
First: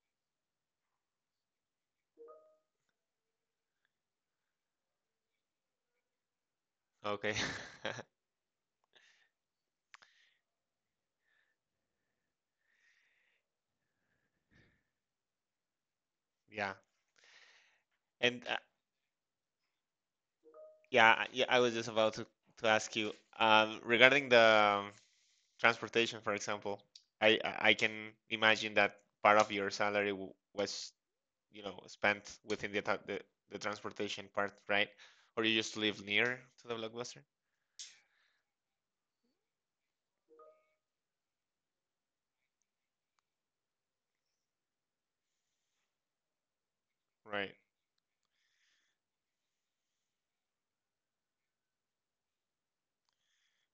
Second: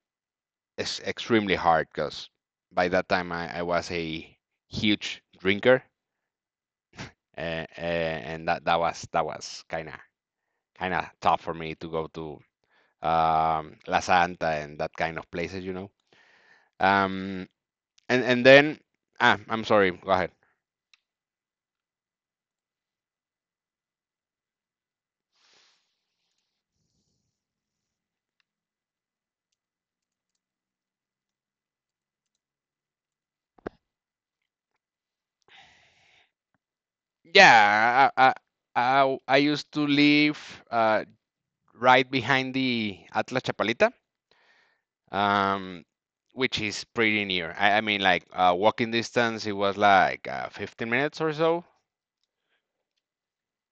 A: extremely hard because by that time I was a huge drinker,
B: Okay. [laughs]
A: and that was kind of tough for me to go to La Santa and that kind of places, you know.
B: Yeah.
A: Um, and
B: And
A: and then I'm sorry. Go ahead.
B: Yeah, yeah, I was just about to ask you regarding the transportation, for example. I can imagine that part of your salary was, you know, spent within the transportation part, right? Or you used to live near to the Blockbuster,
A: Yeah, I used to live uh, right behind the Atlas Chapalita, um, which is pretty
B: right?
A: near. I mean, like walking distance, it was like 15 minutes or so,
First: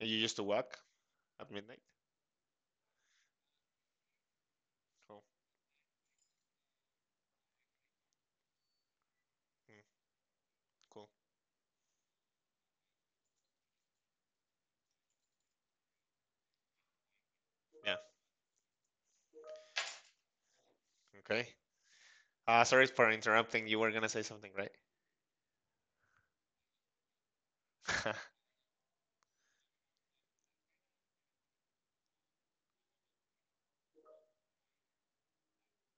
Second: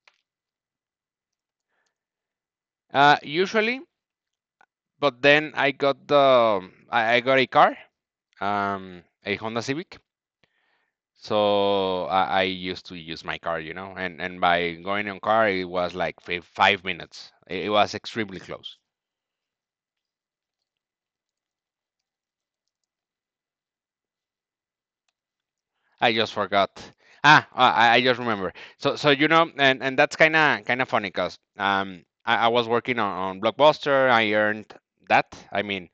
B: And you used to walk at midnight.
A: usually.
B: Cool.
A: But then I got a car, a Honda
B: Mm,
A: Civic.
B: cool.
A: So I used to use my car, you know, and by going on car, it was like 5 minutes. It
B: Yeah.
A: was extremely close.
B: Okay. Sorry for interrupting. You were gonna say something, right?
A: I just forgot. Ah,
B: [laughs]
A: I,
B: Mhm.
A: I just remember. You know, and that's kind of funny, cause I was working on Blockbuster. I earned that. I mean,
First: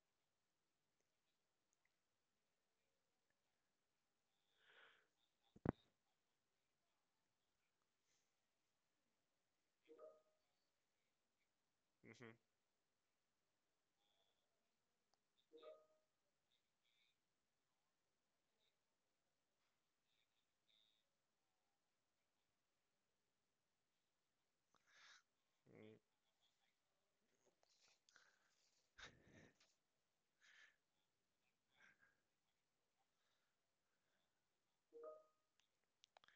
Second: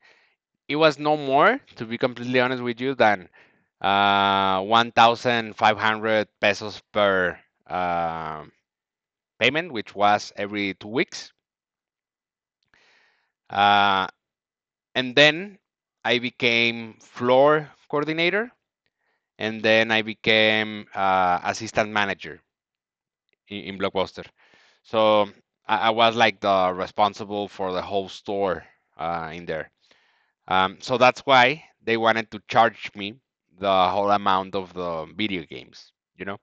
A: it was no more, to be completely honest with you, than 1,500 pesos per um payment, which was every 2 weeks. Uh, and then I became floor coordinator, and then I became assistant manager in Blockbuster. So I
B: Mm.
A: was like the responsible for the whole store in there. So that's why they wanted to charge me the whole amount of the video games, you know.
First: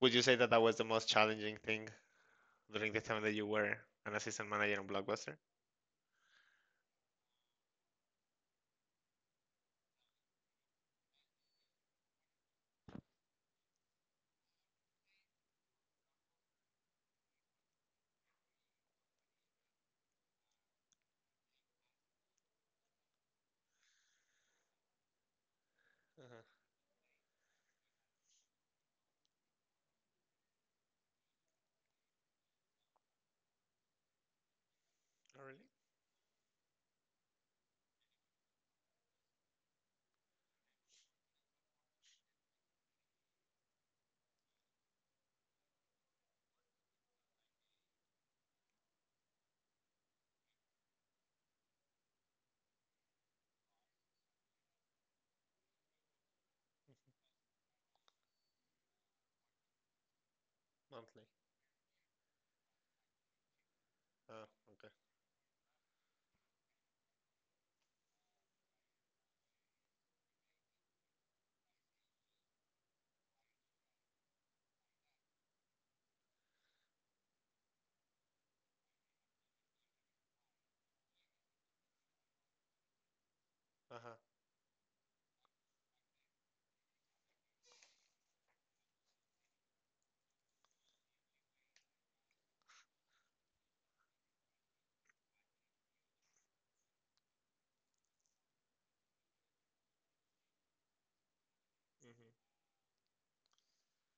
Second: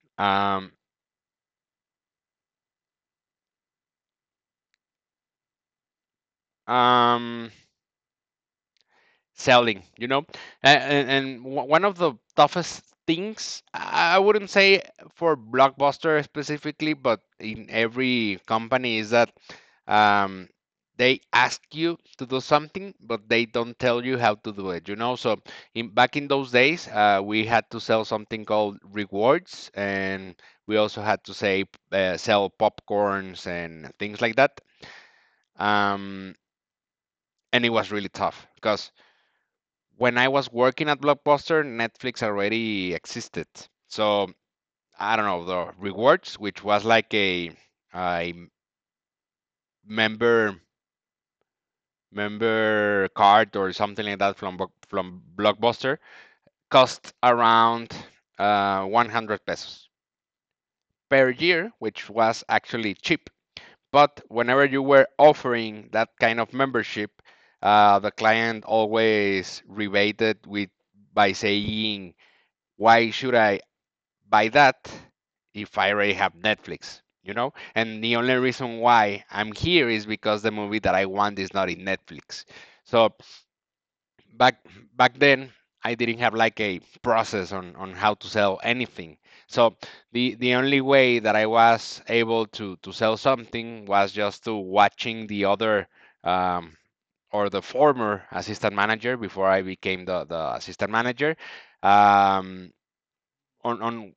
B: Would you say that that
A: Um,
B: was the most challenging thing during the time that you were an assistant manager on Blockbuster?
A: um, selling, you know, and, one of the toughest things I wouldn't say for Blockbuster specifically, but in every company is that, um, they ask you to do something, but they don't tell you how to do it, you know, so in back in
B: Uh-huh.
A: those days, we had to sell something called rewards, and we also had to say, sell popcorns and things like that,
B: Oh, really?
A: um, and it was really tough because when I was working at Blockbuster, Netflix already existed. So I don't know, the rewards, which was like a member member card or something like that from from Blockbuster,
B: Mhm.
A: cost around 100 pesos
B: Monthly.
A: per year, which was actually cheap. But
B: Ah,
A: whenever you
B: okay.
A: were offering that kind of membership, the client always rebated with, by saying, why should I by that if I already have Netflix, you know? And the only reason why I'm here is because the movie that I want is not in Netflix. So
B: Uh-huh.
A: back back then I didn't have like a process on how to sell anything. So the only way that I was able to sell something was just to watching the other, um, or the former assistant manager before I became the assistant manager,
B: Hmm
A: um, on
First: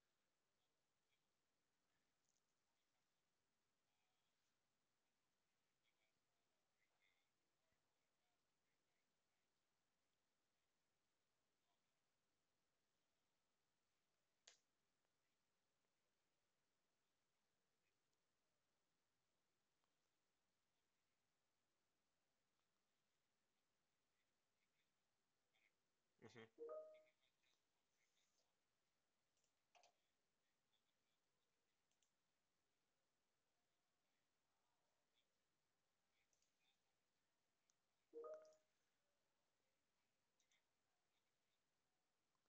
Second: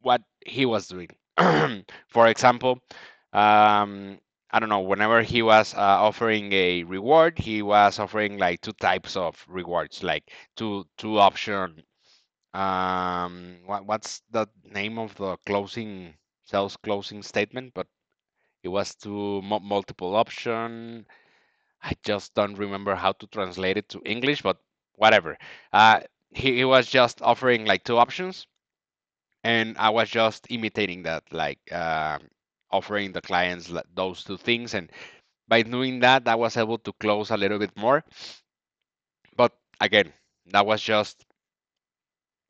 A: what he was doing. [clears throat] For example, um, I don't know, whenever he was offering a reward, he was offering like two types of rewards, like two option. What's the name of the closing sales closing statement? But it was two multiple option. I just don't remember how to translate it to English, but whatever. Uh,
B: hmm.
A: he was just offering like two options, and I was just imitating that, like offering the clients those two things. And by doing that, I was able to close a little bit more. But again, that was just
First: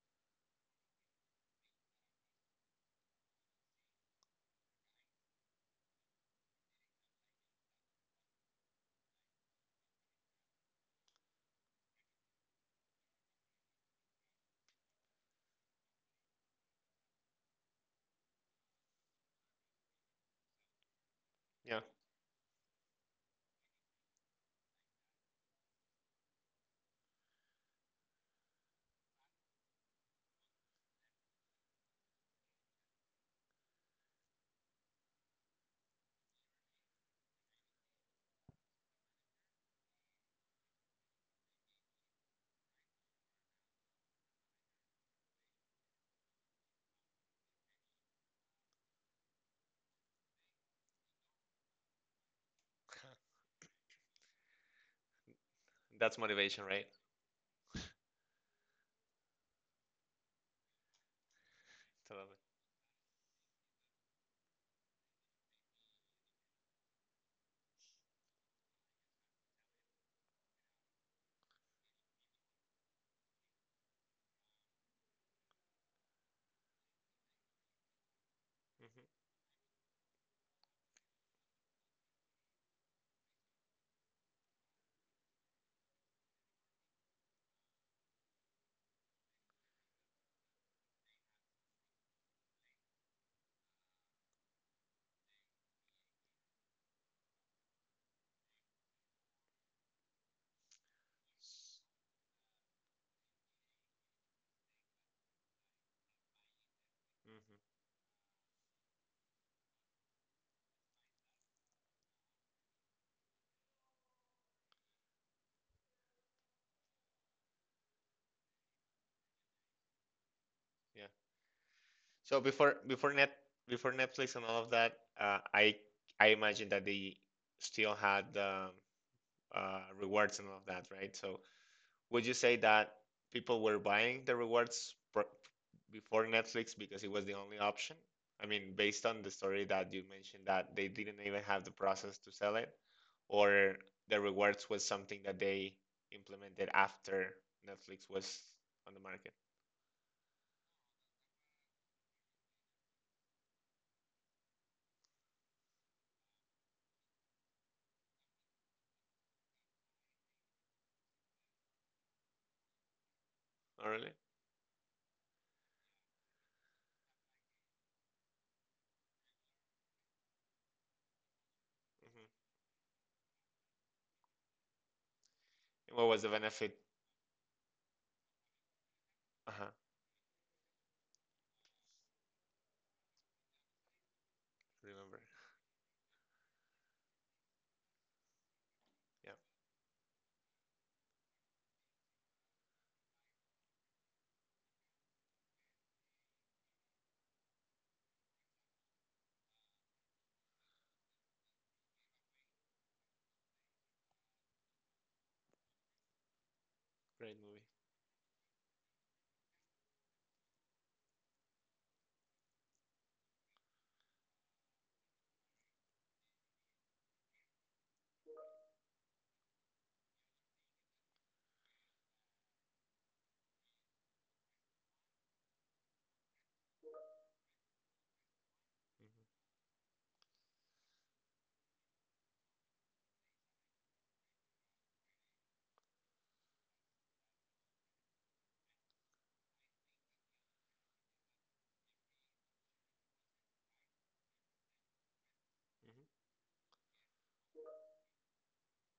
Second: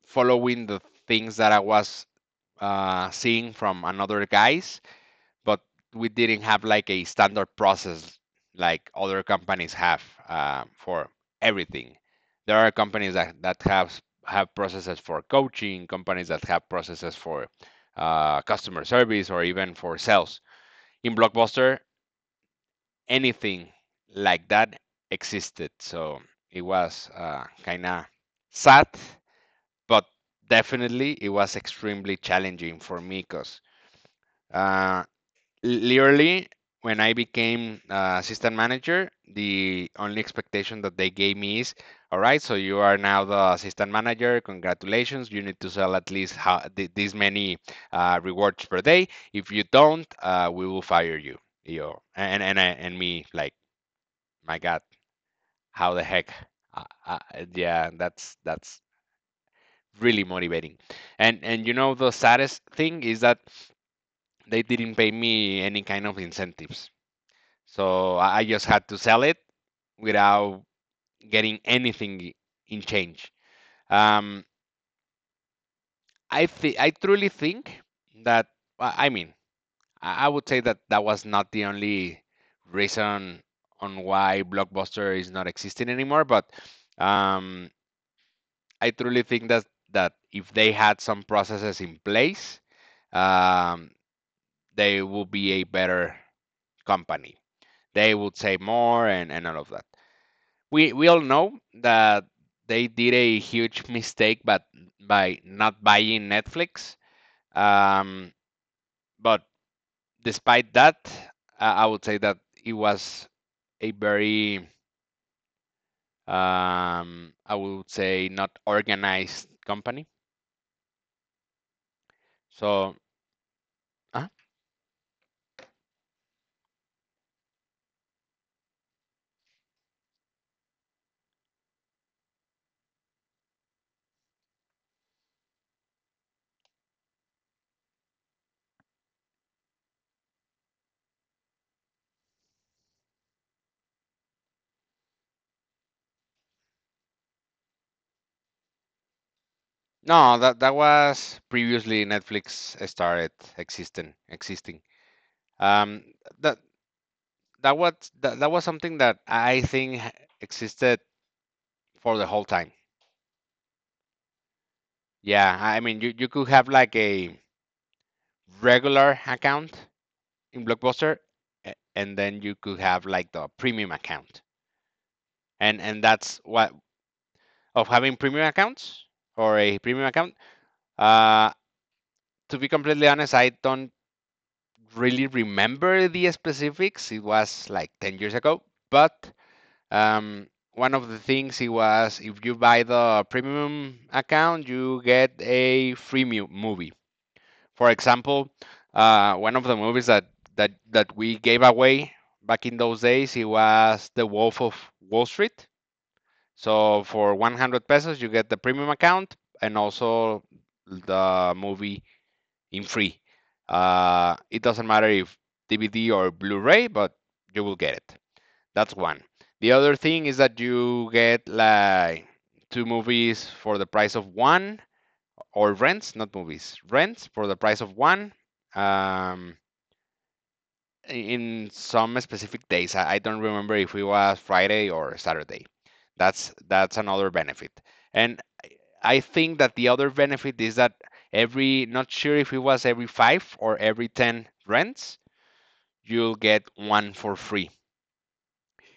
A: following the things that I was seeing from another guys, but we didn't have like a standard process like other companies have, for everything. There are companies that have processes for coaching, companies that have processes for customer service or even for sales. In Blockbuster,
B: Yeah,
A: anything like that existed, so it was kind of sad, but definitely it was extremely challenging for me because uh, literally when I became assistant manager, the only expectation that they gave me is, all right, so you are now the assistant manager. Congratulations, you need to sell at least this many rewards per day. If you don't, we will fire you. Yo, and me like, my God, how the
B: that's
A: heck?
B: motivation,
A: Uh,
B: right?
A: uh, yeah, that's really motivating. And you know the
B: Totally.
A: saddest thing is that they didn't pay me any kind of incentives. So I just had to sell it without getting anything in change. Um, I truly think that I I
B: Mm-hmm.
A: mean I would say that that was not the only reason on why Blockbuster is not existing anymore, but um, I truly think that that if they had some processes in place, um, they would be a better company. They would say more and all of that. We all know that they did a huge mistake but by not buying Netflix,
B: Mm-hmm.
A: um, but despite that I would say that it was a very, I would say not organized company.
B: Yeah. So before
A: So
B: before net Before
A: uh,
B: Netflix and all of that, I imagine that they still had rewards and all of that, right? So would you say that people were buying the before Netflix because it was the only option? I mean, based on the story that you mentioned that they didn't even have the process to sell it, or the rewards was something that they implemented after Netflix was on the market.
A: no, that was previously Netflix started existing. um, that that was that was something that I think existed for the whole time.
B: Oh, really?
A: Yeah, I mean, you could have like a regular account in Blockbuster, and then
B: Hmm.
A: you could have like the premium account.
B: What
A: And
B: was the
A: that's what
B: benefit?
A: of having premium accounts or
B: Uh-huh.
A: a premium account. Uh, to be completely honest, I don't
B: Remember.
A: really remember the specifics. It was like 10 years ago,
B: Yeah,
A: but um, one of the things it was if you buy the premium account, you get a free movie. For example, one of the movies that that we gave away back in those days it was The Wolf of Wall Street. So
B: great
A: for
B: movie.
A: 100 pesos, you get the premium account and also the movie in free. It doesn't matter if DVD or Blu-ray, but you will get it. That's one. The other thing is that you get like two movies for the price of one, or rents, not movies, rents for the price of one.
B: Hmm
A: Um, in some specific days, I don't remember if it was Friday or Saturday. That's another benefit, and I think that the other benefit is that every, not sure if it was every five or every ten rents, you'll get one for free.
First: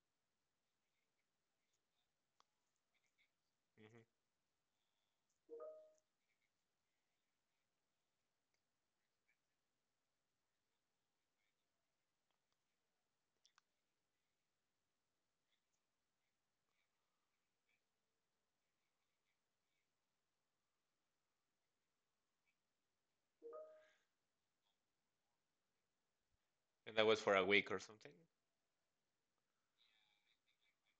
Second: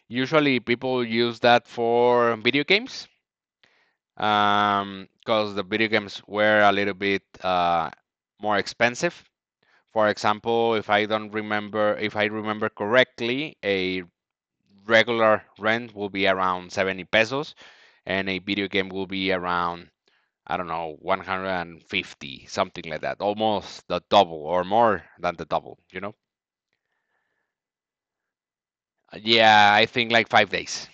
A: Usually, people use that for video games,
B: hmm hmm.
A: because the video games were a little bit more expensive. For example, if I don't remember, if I remember correctly, a regular rent will be around 70 pesos and a video game will be around, I don't know, 150, something like that. Almost the double or more than the double, you know?
B: And that was for a week or something.
A: Yeah, I think like 5 days.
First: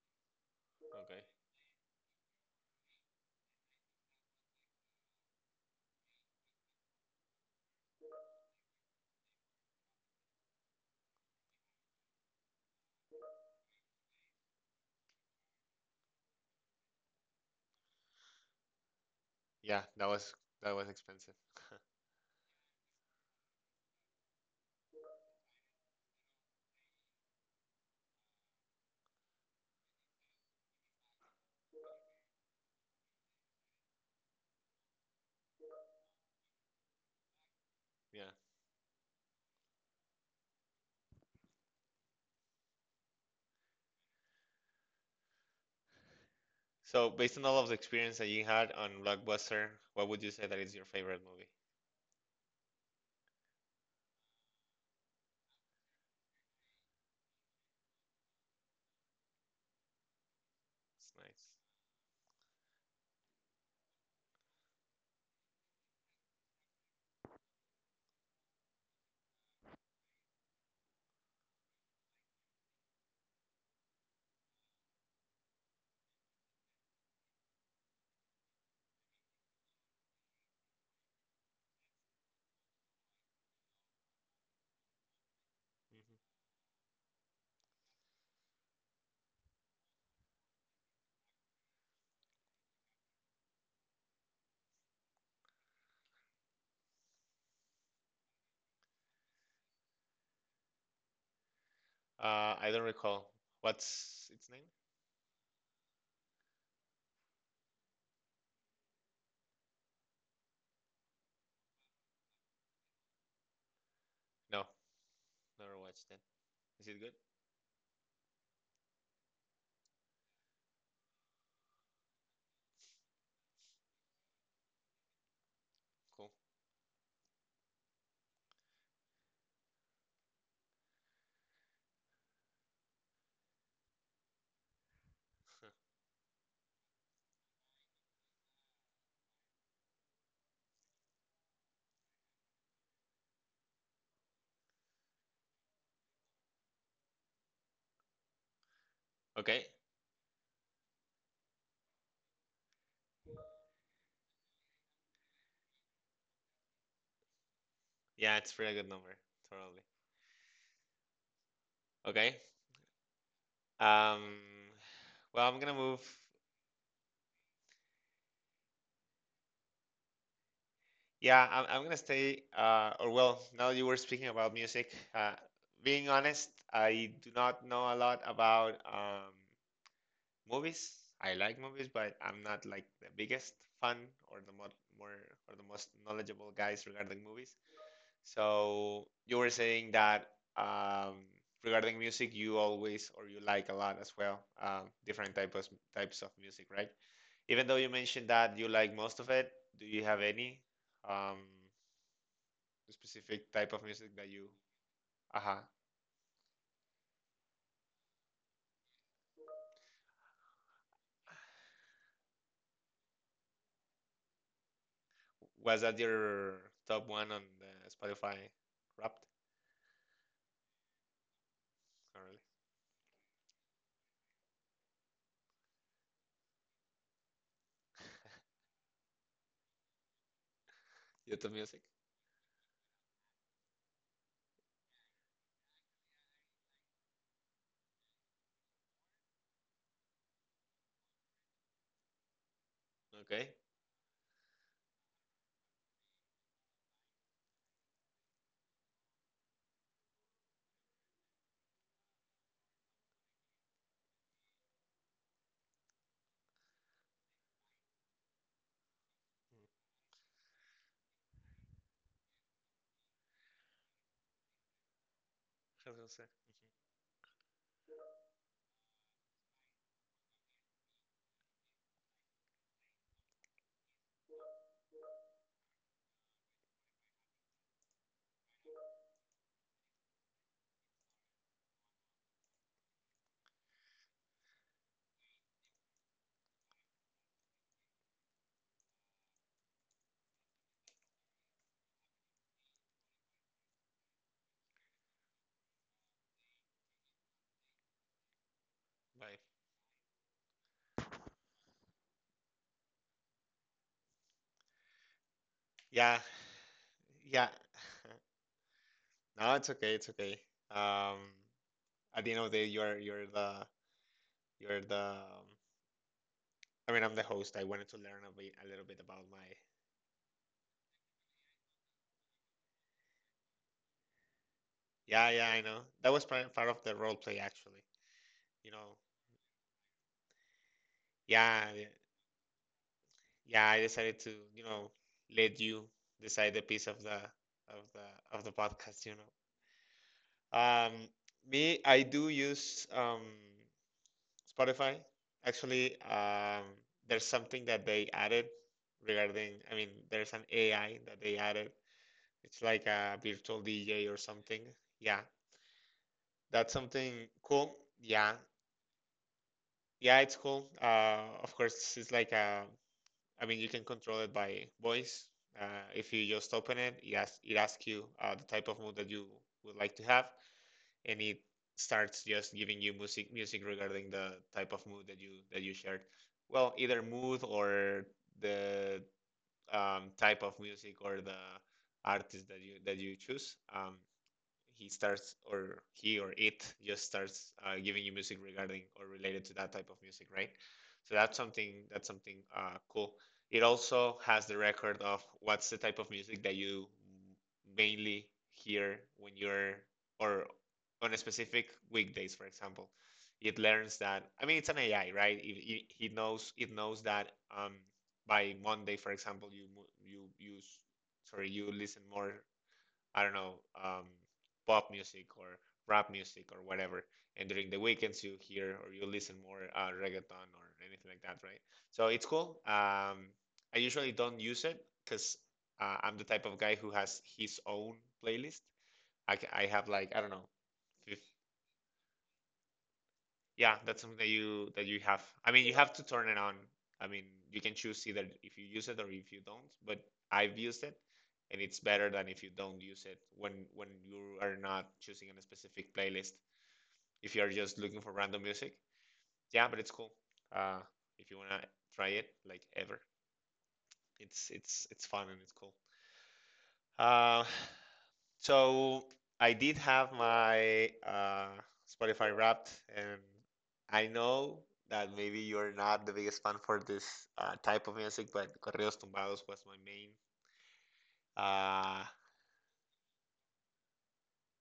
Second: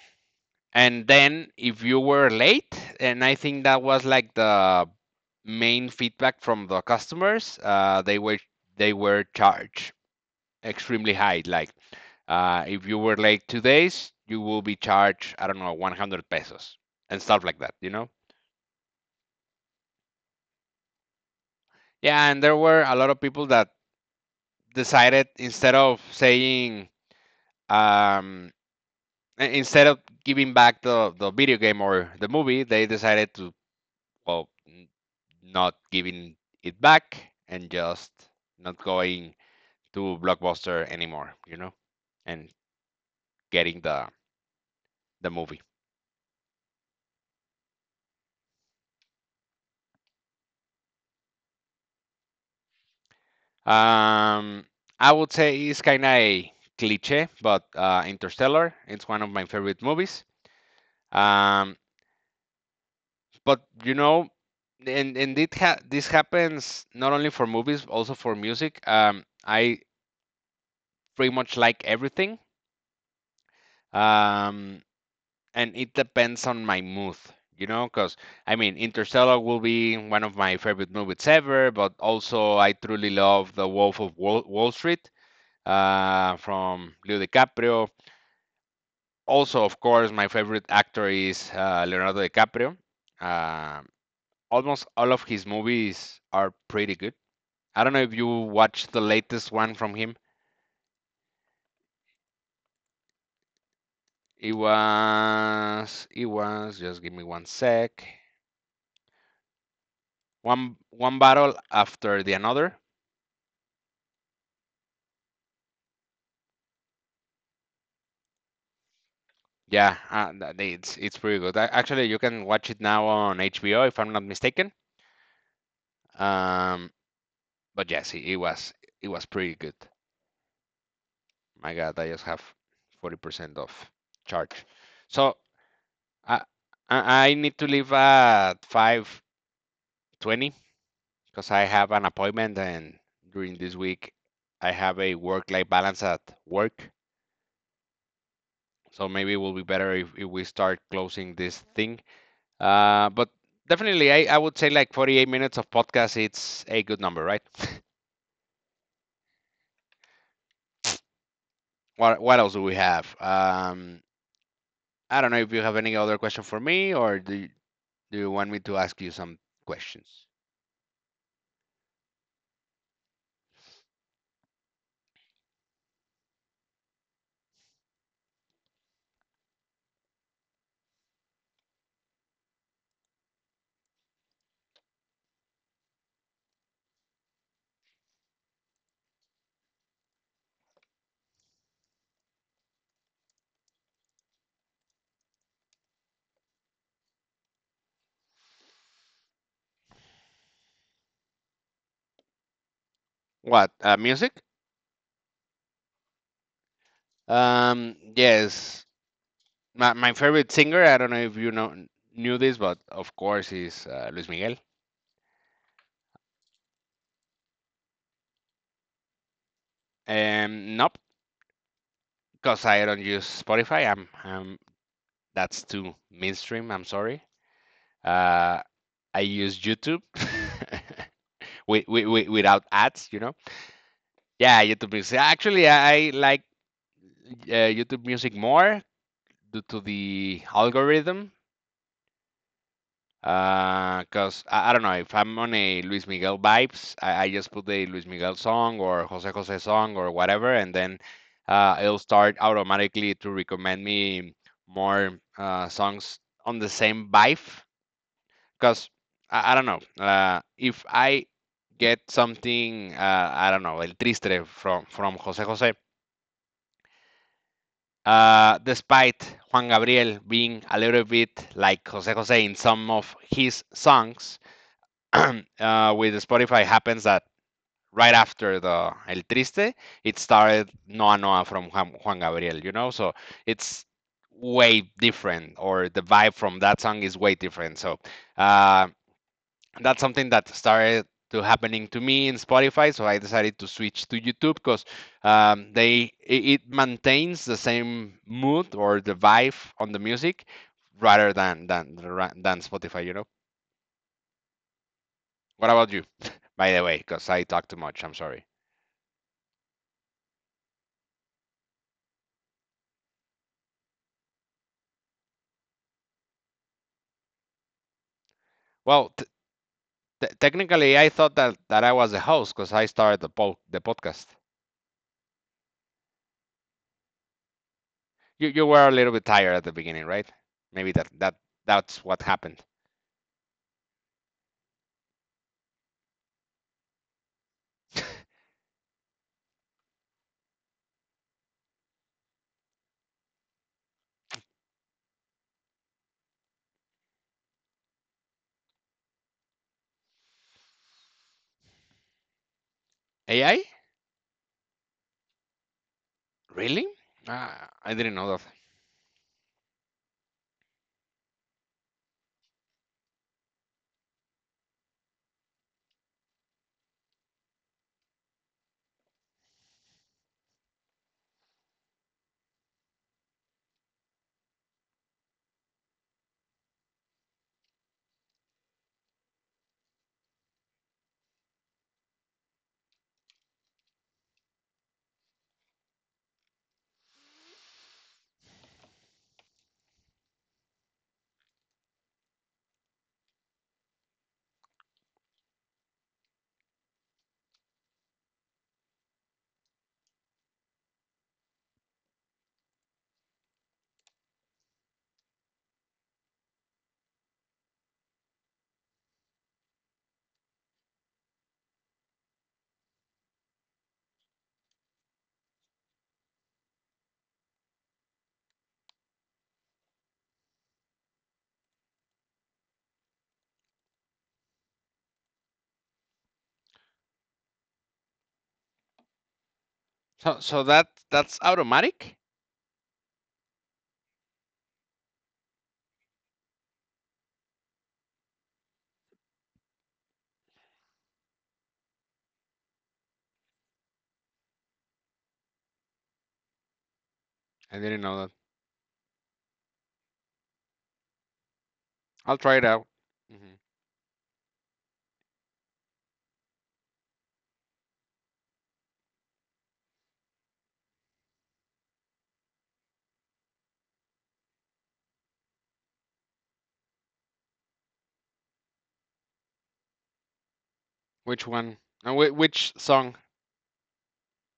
A: And
B: Okay.
A: then if you were late, and I think that was like the main feedback from the customers, they were charged extremely high. Like, if you were late 2 days, you will be charged, I don't know, 100 pesos and stuff like that, you know?
B: Yeah, that was expensive.
A: Yeah, and there were a lot of people that decided instead of saying, um, instead of giving back the video game or the movie, they decided to, well, not giving it back and just
B: Yeah.
A: not going to Blockbuster anymore, you know, and getting the movie.
B: So, based on all of the experience that you had on Blockbuster, what would you say that is your favorite movie?
A: Um, I would say it's kind of cliche, but Interstellar, it's one of my favorite movies.
B: It's nice.
A: Um, but you know, and it ha this happens not only for movies, also for music. I pretty much like everything. Um, and it depends on my mood, you know, because I mean, Interstellar will be one of my favorite movies ever, but also I truly love The Wolf of Wall Street, from Leo DiCaprio. Also, of course, my favorite actor is Leonardo DiCaprio. Um almost all of his movies are pretty good. I don't know if you watched the latest one from him.
B: I don't recall. What's its name?
A: It was, it was. Just give me one sec. One Battle After the Another.
B: No, never watched it. Is it good?
A: Yeah, it's pretty good. Actually, you can watch it now on HBO if I'm not mistaken.
B: Cool.
A: Um, but yes, it was, it was pretty good. My God, I just have 40% of charge. So
B: [laughs]
A: I I need to leave at 5:20 because I have an appointment and during this week I have a work-life balance at work. So maybe it will
B: Okay.
A: be better if we start closing this thing. But definitely, I would say like 48 minutes of podcast it's a good number, right? [laughs]
B: Yeah, it's pretty good number. Totally. Okay.
A: What else do we have?
B: Um,
A: I don't know
B: well,
A: if
B: I'm
A: you
B: gonna
A: have
B: move.
A: any other question for me, do you want me to ask you some questions?
B: Yeah, I'm gonna stay. Or well, now that you were speaking about music, being honest, I do not know a lot about movies. I like movies, but I'm not like the biggest fan or the mo more or the most knowledgeable guys regarding movies. So you were saying that um, regarding music, you always or you like a lot as well, different types of music, right? Even though you mentioned that you like most of it, do you have any um, specific type
A: What?
B: of music that
A: Music?
B: you? Aha,
A: Yes. My favorite singer, I don't know if you know knew this, but of course is Luis Miguel.
B: was that your top one on the Spotify Wrapped?
A: Nope,
B: Not really.
A: because I don't use Spotify. I'm, that's too mainstream. I'm sorry. Uh, I use YouTube
B: YouTube
A: [laughs]
B: Music.
A: without ads, you know. Yeah, YouTube Music. Actually, I like YouTube Music more due to the algorithm.
B: Okay.
A: Cause I don't know if I'm on a Luis Miguel vibes, I just put the Luis Miguel song or Jose Jose song or whatever, and then it'll start automatically to recommend me more songs on the same vibe. Cause I don't know, if I get something, I don't know, El Triste from Jose Jose.
B: I was say.
A: Despite Juan Gabriel being a little bit like Jose Jose in some of his songs, [clears throat] with Spotify happens that right after the El Triste, it started Noa Noa from Juan Gabriel, you know? So it's way different, or the vibe from that song is way different. So uh, that's something that started to happening to me in Spotify. So I decided to switch to YouTube because they, it maintains the same mood or the
B: Mhm. Bye.
A: vibe on the music rather than than Spotify, you know? What about you?
B: Yeah,
A: [laughs] By the way, because I
B: yeah.
A: talk too much. I'm
B: [laughs]
A: sorry.
B: No, it's okay. It's okay. Um, at the end of the day, you're the you're the. I mean, I'm the host. I wanted to learn a bit a little bit
A: Well,
B: about my.
A: technically, I thought that I was the host because I started the the podcast.
B: Yeah, yeah. I know that was part of the role play actually.
A: You
B: You
A: were a
B: know.
A: little bit tired at the beginning, right? Maybe that
B: Yeah, yeah.
A: that's what happened.
B: Yeah, I decided to you know let you decide the piece of the of the of the podcast. You know. Um, me, I do use. Spotify, actually, there's something that they added regarding, I mean, there's an AI that they added. It's like a virtual DJ or
A: AI?
B: something. Yeah, that's something
A: Really?
B: cool.
A: Ah,
B: Yeah,
A: I didn't know that.
B: yeah, it's cool. Of course, it's like a. I mean, you can control it by voice. Uh, if you just open it, yes, it asks you the type of mood that you would like to have, and it starts just giving you music regarding the type of mood that you shared. Well, either mood or the type of music or the artist that you choose. He starts or he or it just starts giving you music regarding or related to that type of music, right? So that's something cool. It also has the record of what's the type of music that you mainly hear when you're or on a specific weekdays, for example. It learns that. I mean, it's an AI, right? It knows, it knows that by Monday, for example, you mo- you use sorry you listen more, I don't know, um, pop music or rap music or whatever. And during the weekends, you hear or you listen more reggaeton or anything like that, right? So it's cool. I usually don't use it because I'm the type of guy who has his own playlist. I have like, I don't know,
A: So so that that's automatic?
B: yeah, that's something that you have. I mean, you have to turn it on. I mean, you can choose either if you use it or if you don't, but I've used it and it's better than if you don't use it when you are not choosing a specific playlist. If you are just
A: I
B: looking
A: didn't
B: for
A: know that.
B: random music, yeah, but it's cool. Uh, if you wanna try it,
A: I'll try
B: like
A: it out.
B: ever,
A: Hmm.
B: it's it's fun and it's cool. Uh, so I did have my Spotify Wrapped, and I know that maybe you're not the biggest fan for this type of music, but Correos Tumbados was my main.
A: Which one?
B: Uh,
A: And which song?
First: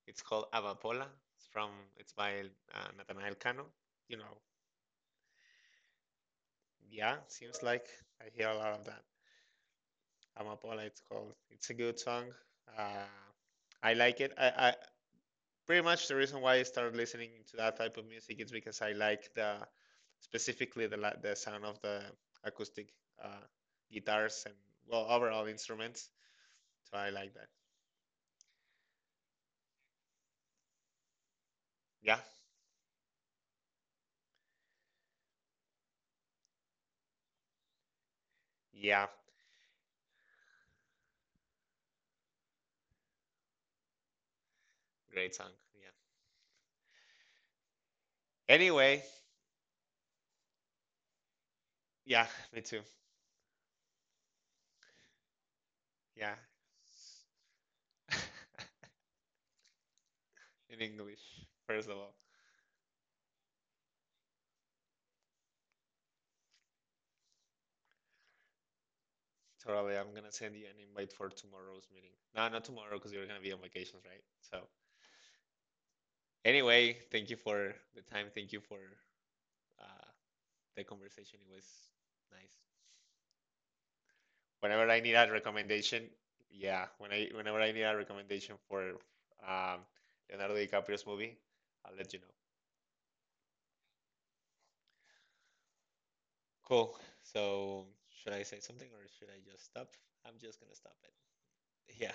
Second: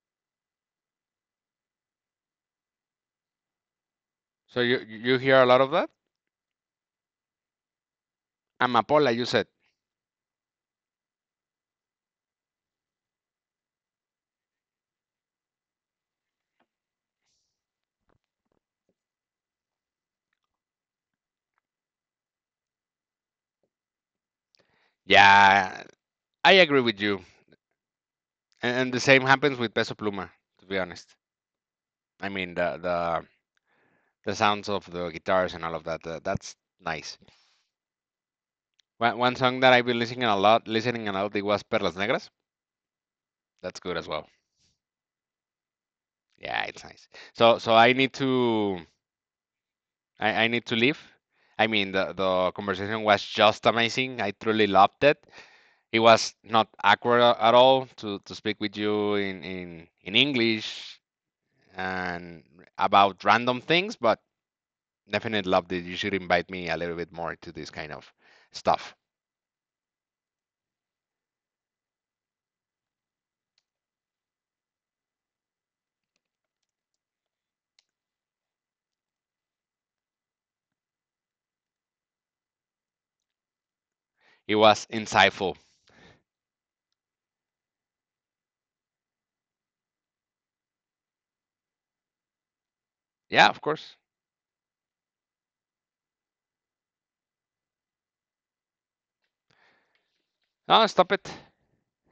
B: it's called Amapola. It's from it's by Natanael Cano. You know,
A: So you hear a lot of that?
B: yeah, seems like I hear a lot of that.
A: Amapola, you said.
B: Amapola, it's called. It's a good song. Uh, I like it. I, pretty much the reason why I started listening to that type of music is because I like the specifically the sound of the acoustic uh, guitars and well overall
A: Yeah,
B: instruments.
A: I agree
B: So
A: with
B: I
A: you.
B: like that.
A: And the same happens with Peso Pluma, to be honest.
B: Yeah,
A: I mean, the sounds of the guitars and all of that. That's nice.
B: yeah,
A: One song that I've been listening a lot, it was Perlas Negras. That's good as well.
B: great song. Yeah.
A: Yeah, it's nice. So so I need
B: Anyway,
A: to I need to leave. I
B: yeah,
A: mean,
B: me
A: the
B: too.
A: the conversation was just amazing. I truly loved it. It
B: Yeah,
A: was not awkward at all to
B: [laughs]
A: speak with you in
B: in
A: English
B: English first of all.
A: and about random things, but definitely love this. You should invite me a little bit more to this kind of stuff.
B: Totally, I'm gonna send you an invite for tomorrow's meeting. No, not tomorrow because you're gonna be on vacations, right? So anyway, thank you for the time. Thank you for uh, the conversation. It was nice.
A: It
B: Whenever I
A: was
B: need a
A: insightful.
B: recommendation, yeah, whenever I need a recommendation for um, Leonardo DiCaprio's movie, I'll let you know.
A: Yeah, of course.
B: Cool. So should I say something or should I just stop? I'm just gonna
A: No,
B: stop it.
A: stop it.
B: [laughs] Yeah.